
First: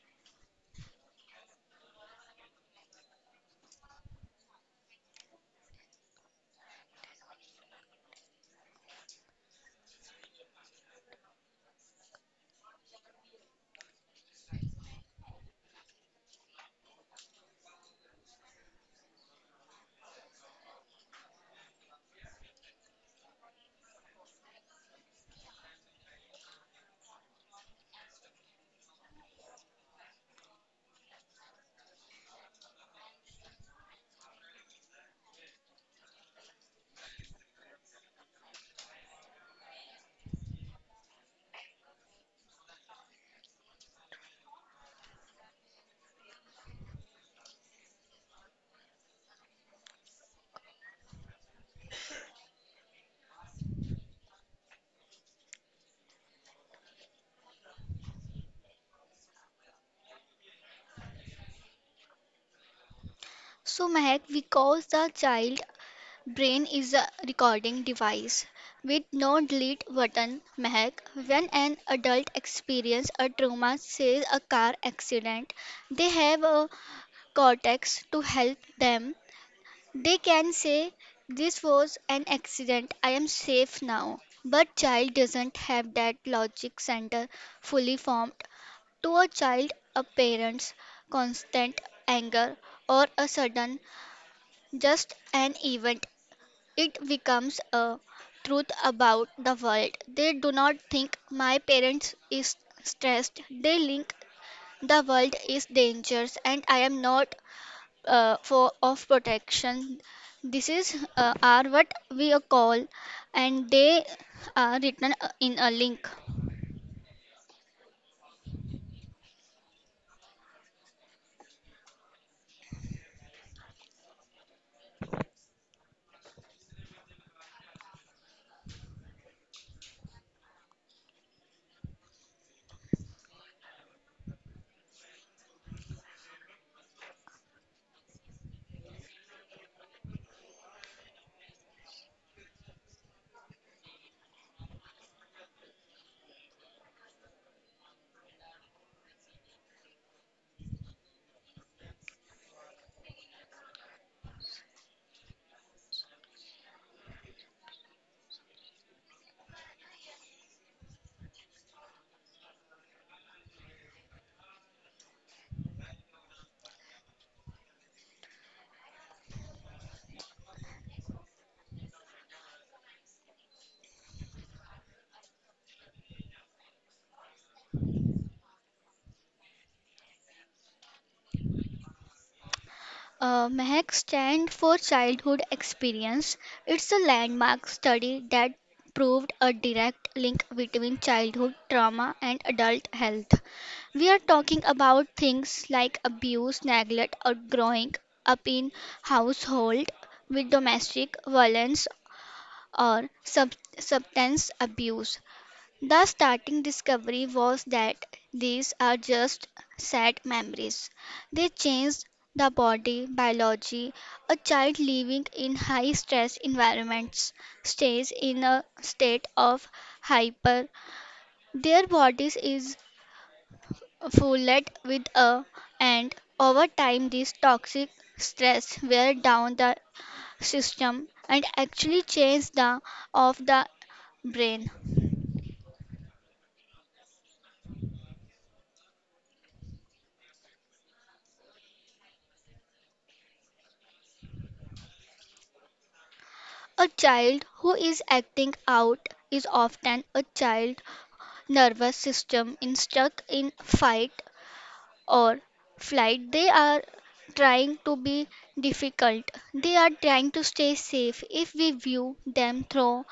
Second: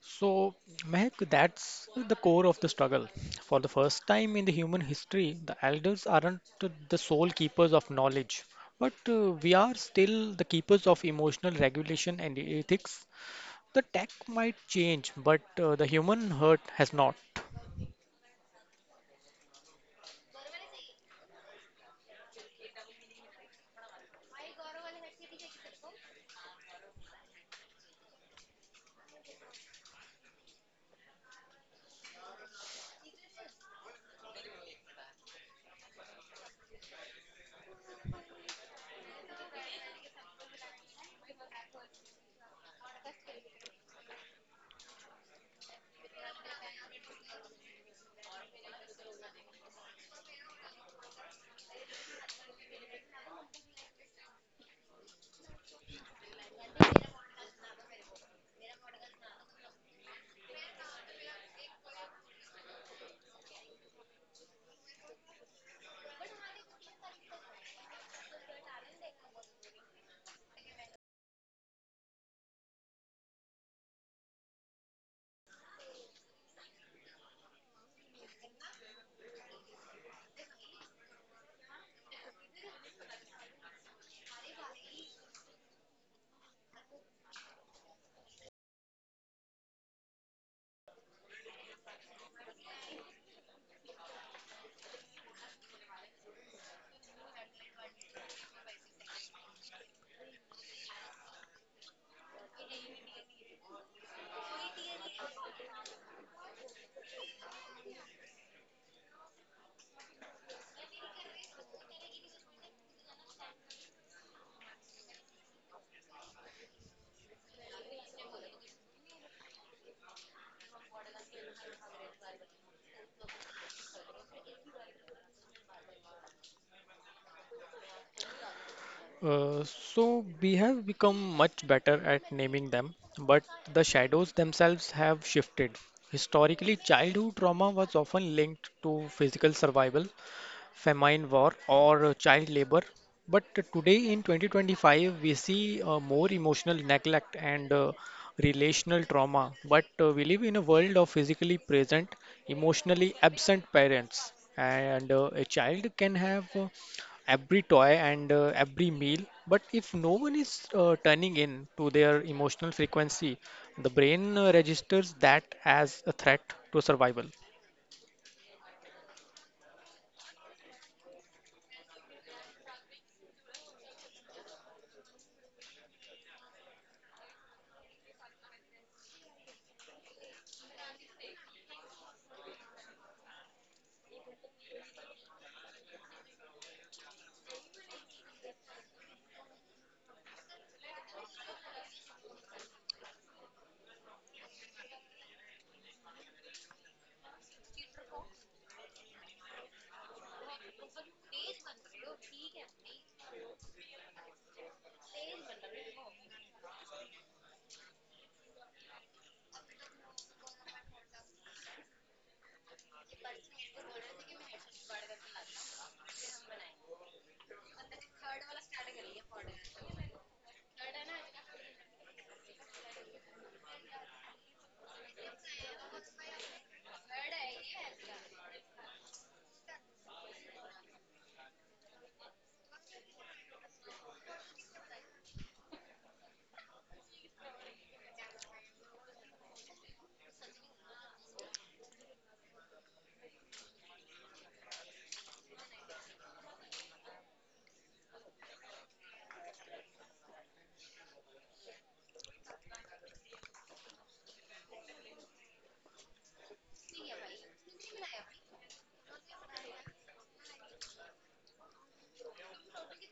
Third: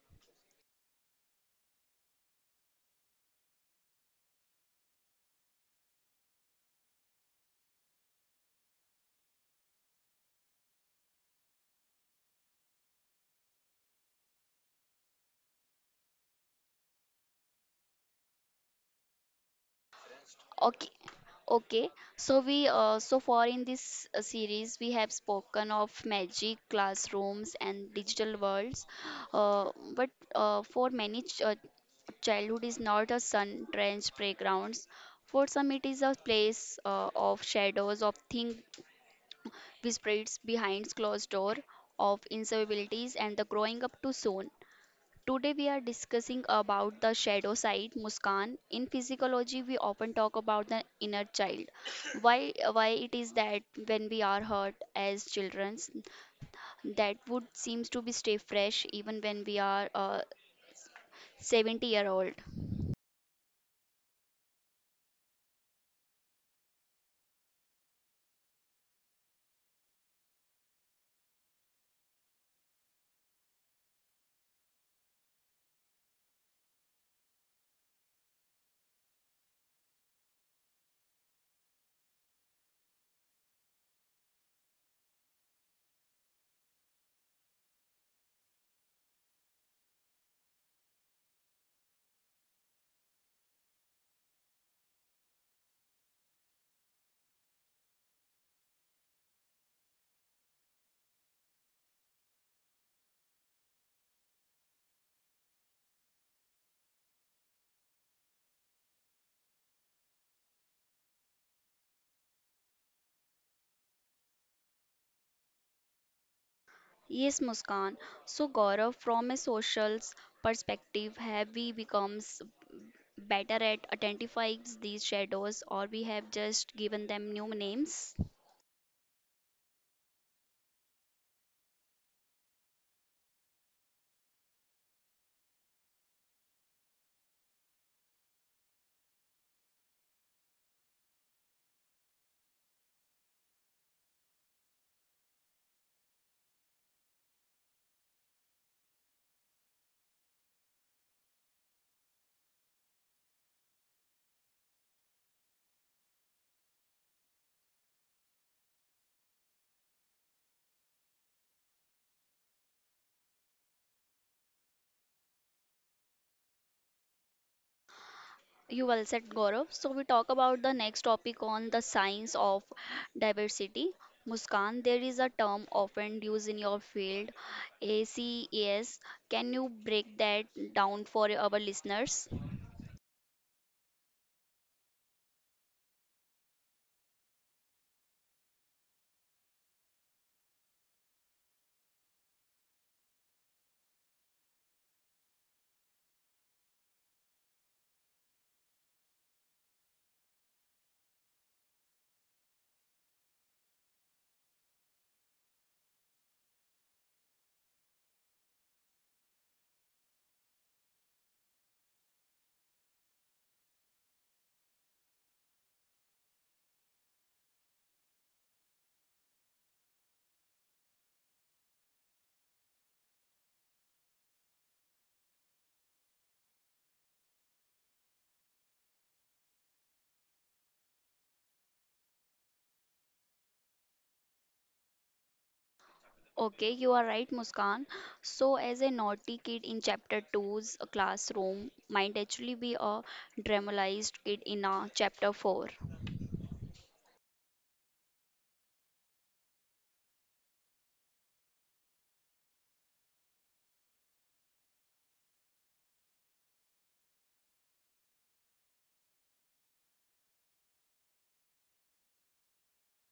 So, Mehak, that's the core of the struggle. For the first time in the human history, the elders aren't the sole keepers of knowledge, but uh, we are still the keepers of emotional regulation and ethics. The tech might change, but uh, the human hurt has not. Okay. Okay, so we uh, so far in this uh, series we have spoken of magic classrooms and digital worlds, uh, but uh, for many ch- uh, Childhood is not a sun drenched playgrounds. For some, it is a place uh, of shadows, of things whispered behind closed door, of insolubilities, and the growing up too soon. Today, we are discussing about the shadow side, Muskan. In physiology, we often talk about the inner child. Why, why it is that when we are hurt as children, that would seems to be stay fresh even when we are uh, seventy year old. So, Mehak, we cause the child brain is a recording device with no delete button. Mehak, when an adult experiences a trauma, says a car accident, they have a cortex to help them. They can say, this was an accident, I am safe now. But child doesn't have that logic center fully formed. To a child, a parent's constant anger or a sudden just an event it becomes a truth about the world. They do not think my parents is stressed. They link the world is dangerous and I am not uh, for of protection. This is uh, are what we uh, call and they are written uh, in a link. Yes, Muskan. So, Gaurav, from a social perspective, have we become s- better at identifying these shadows or we have just given them new names? Uh, so we have become much better at naming them, but the shadows themselves have shifted. Historically, childhood trauma was often linked to physical survival, famine, war, or uh, child labor. But today in twenty twenty-five, we see uh, more emotional neglect and uh, relational trauma. But uh, we live in a world of physically present, emotionally absent parents, and uh, a child can have uh, every toy and uh, every meal. But if no one is uh, turning in to their emotional frequency, the brain uh, registers that as a threat to survival. You well said, Gaurav. So, we talk about the next topic on the science of diversity. Muskan, there is a term often used in your field, A C E S. Can you break that down for our listeners? Uh, M H E C stand for Childhood Experience. It's a landmark study that proved a direct link between childhood trauma and adult health. We are talking about things like abuse, neglect, or growing up in household with domestic violence or sub- substance abuse. The starting discovery was that these are just sad memories. They change the body biology. A child living in high stress environments stays in a state of hyper. Their bodies is fueled with a and over time this toxic stress wear down the system and actually change the of the brain. Okay, you are right, Muskan. So, as a naughty kid in chapter Two's classroom, might actually be a dramatized kid in a chapter four. A child who is acting out is often a child nervous system is stuck in fight or flight. They are trying to be difficult. They are trying to stay safe. If we view them through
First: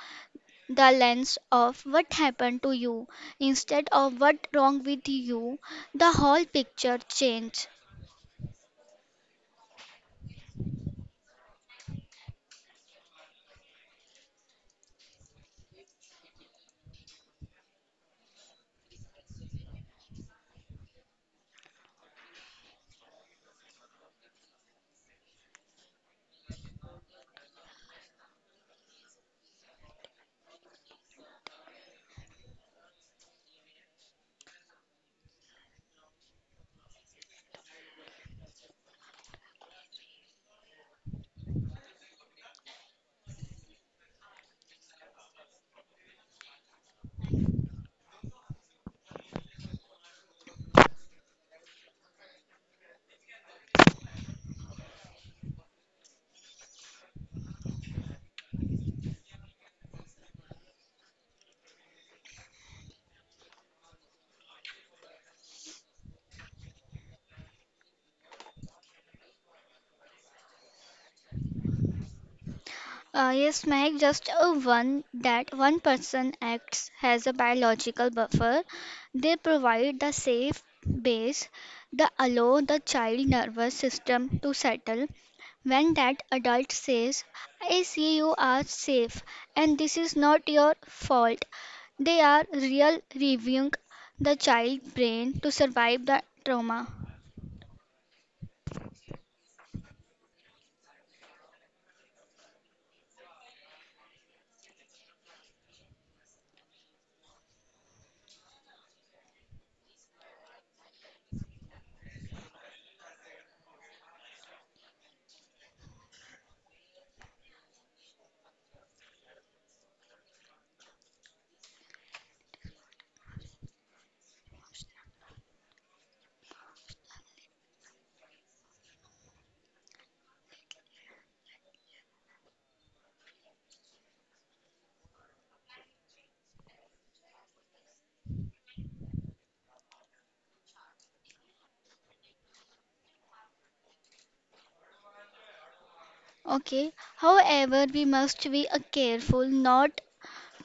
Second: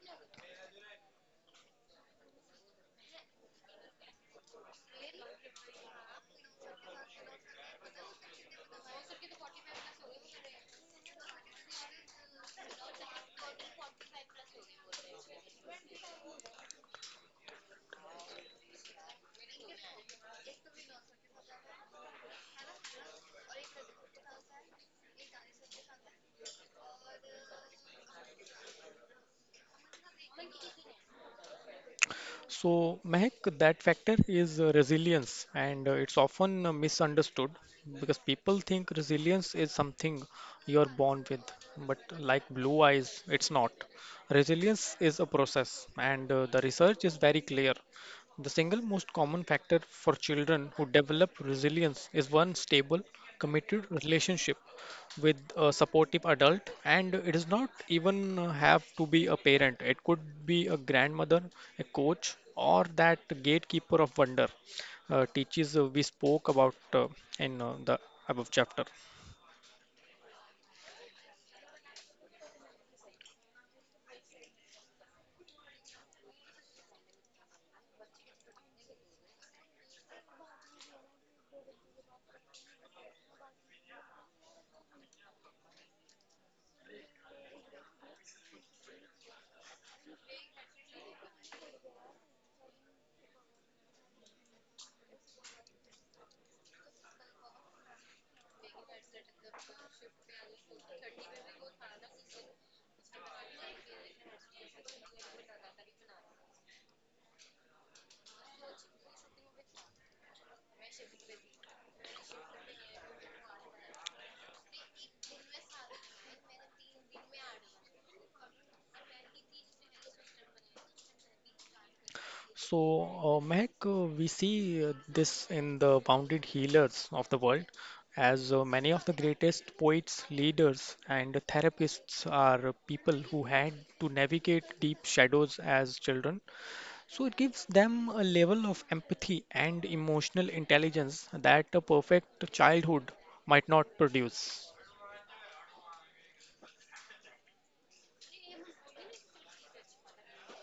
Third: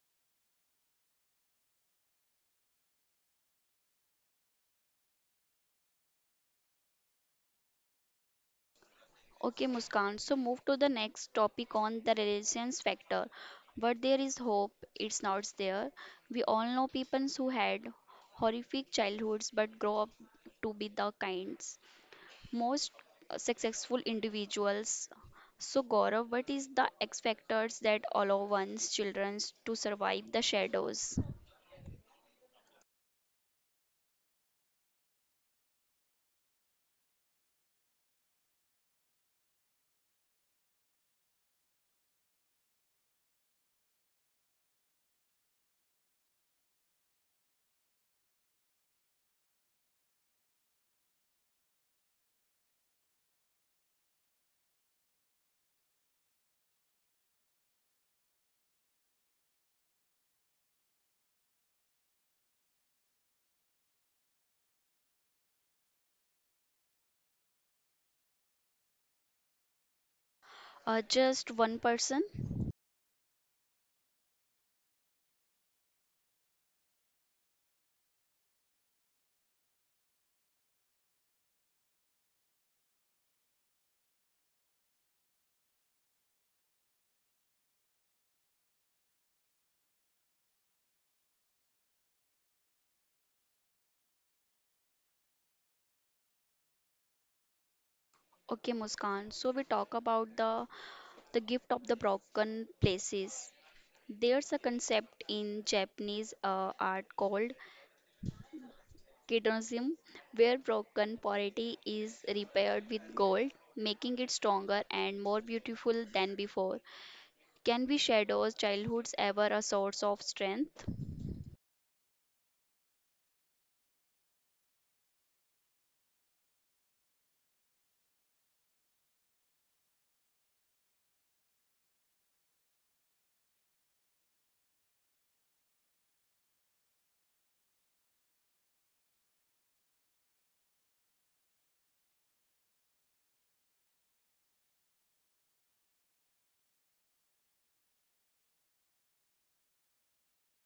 the lens of what happened to you instead of what wrong with you, the whole picture changes. Okay, Muskan. So, move to the next topic on the resilience factor. But there is hope, it's not there. We all know people who had horrific childhoods but grow up to be the kinds. Most successful individuals. So, Gaurav, what is the X factors that allow one's children to survive the shadows? So, Mehak, that factor is uh, resilience, and uh, it's often uh, misunderstood because people think resilience is something you're born with, but like blue eyes, it's not. Resilience is a process, and uh, the research is very clear. The single most common factor for children who develop resilience is one stable, committed relationship with a supportive adult, and it does not even uh, have to be a parent. It could be a grandmother, a coach, or that gatekeeper of wonder uh, teaches uh, we spoke about uh, in uh, the above chapter. Uh, just one person? Uh, yes, Mike, just a one that one person acts as a biological buffer. They provide the safe base that allow the child nervous system to settle when that adult says, I see you are safe and this is not your fault. They are real reviewing the child brain to survive the trauma. Okay, Muskan. So we talk about the the gift of the broken places. There's a concept in Japanese uh, art called kidonism, where broken pottery is repaired with gold, making it stronger and more beautiful than before. Can we shadows childhoods ever a source of strength? So uh, Mehak, uh, we see uh, this in the wounded healers of the world, as uh, many of the greatest poets, leaders and therapists are people who had to navigate deep shadows as children. So it gives them a level of empathy and emotional intelligence that a perfect childhood might not produce. Okay, however, we must be uh, careful not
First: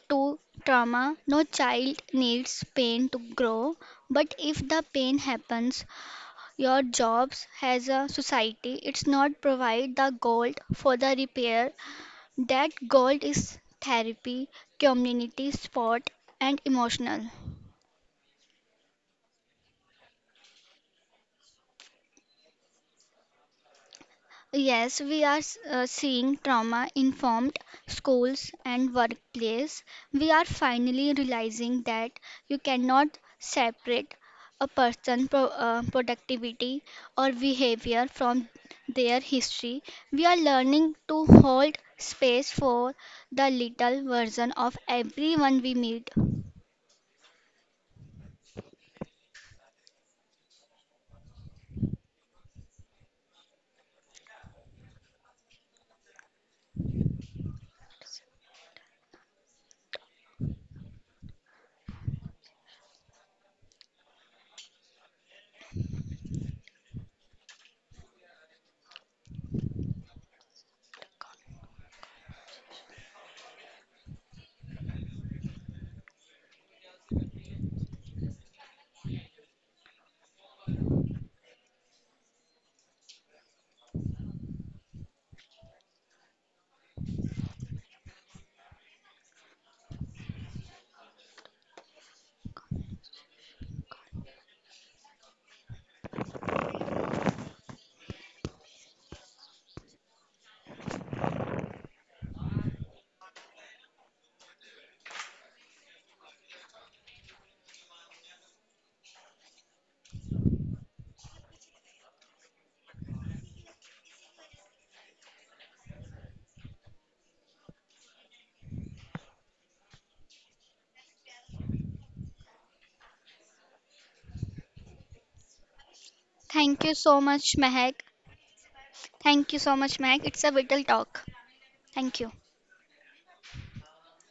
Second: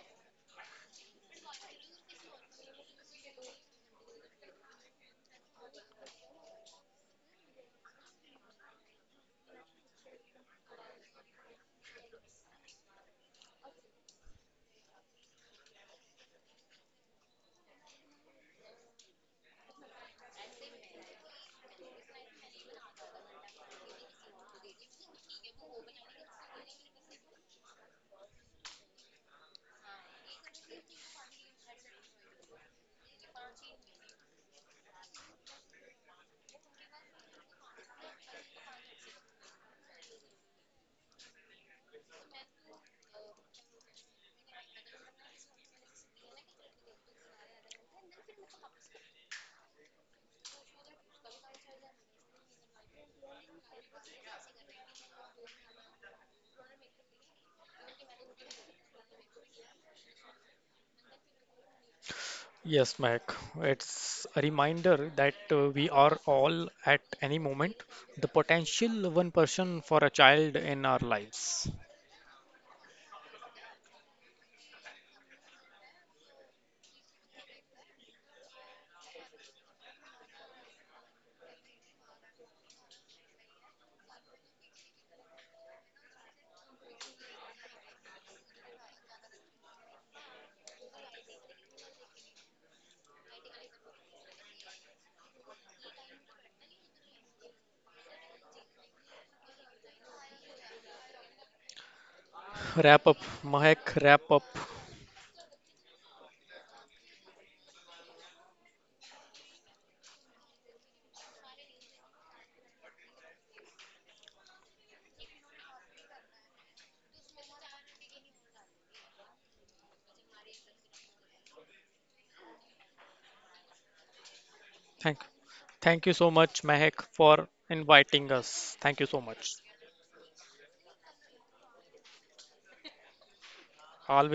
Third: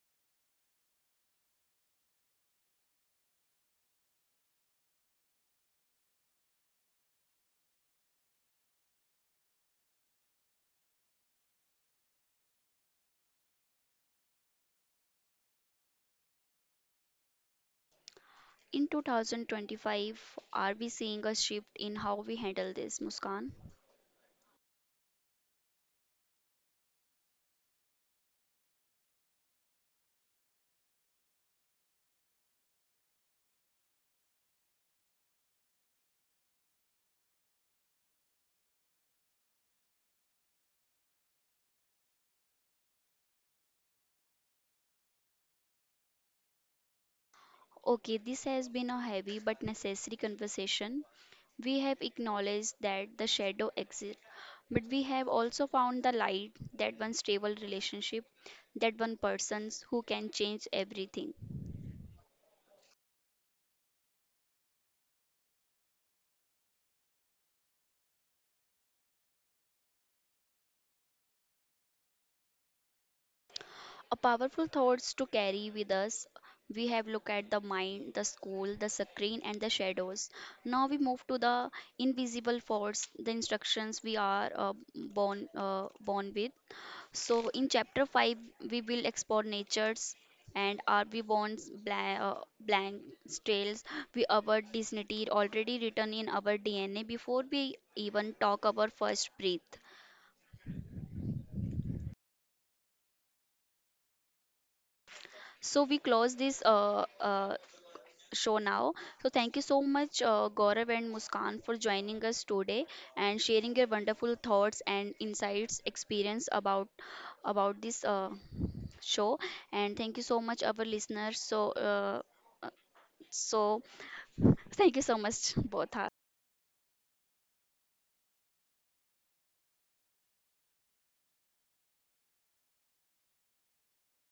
to trauma. No child needs pain to grow, but if the pain happens, your jobs as a society, it's not provide the gold for the repair. That gold is therapy, community support, and emotional. In two thousand twenty-five, are we seeing a shift in how we handle this, Muskan? Yes, we are s- uh, seeing trauma informed schools and workplace. We are finally realizing that you cannot separate a person's pro- uh, productivity or behavior from their history. We are learning to hold space for the little version of everyone we meet. Okay, this has been a heavy but necessary conversation. We have acknowledged that the shadow exists, but we have also found the light, that one stable relationship, that one person who can change everything. Yes, Mac, it's a reminder that uh, we are all at any moment the potential one person for a child in our lives. A powerful thoughts to carry with us. We have looked at the mind, the school, the screen, and the shadows. Now we move to the invisible force, the instructions we are uh, born uh, born with. So in chapter five, we will explore nature's and are we born blank, uh, blank trails we our dignity already written in our dna before we even talk our first breath Wrap up, Mahek, wrap up. so we close this uh, uh, show now. So, thank you so much, uh, Gaurav and Muskan, for joining us today and sharing your wonderful thoughts and insights, experience about about this uh, show. And thank you so much, our listeners. So, uh, uh, so thank you so Thank, much, both. Thank you so much, Thank you Mahek, so for much, Mehak. inviting us. Thank you so much. Thank you so much, Mehak. It's a vital talk. Thank you. Always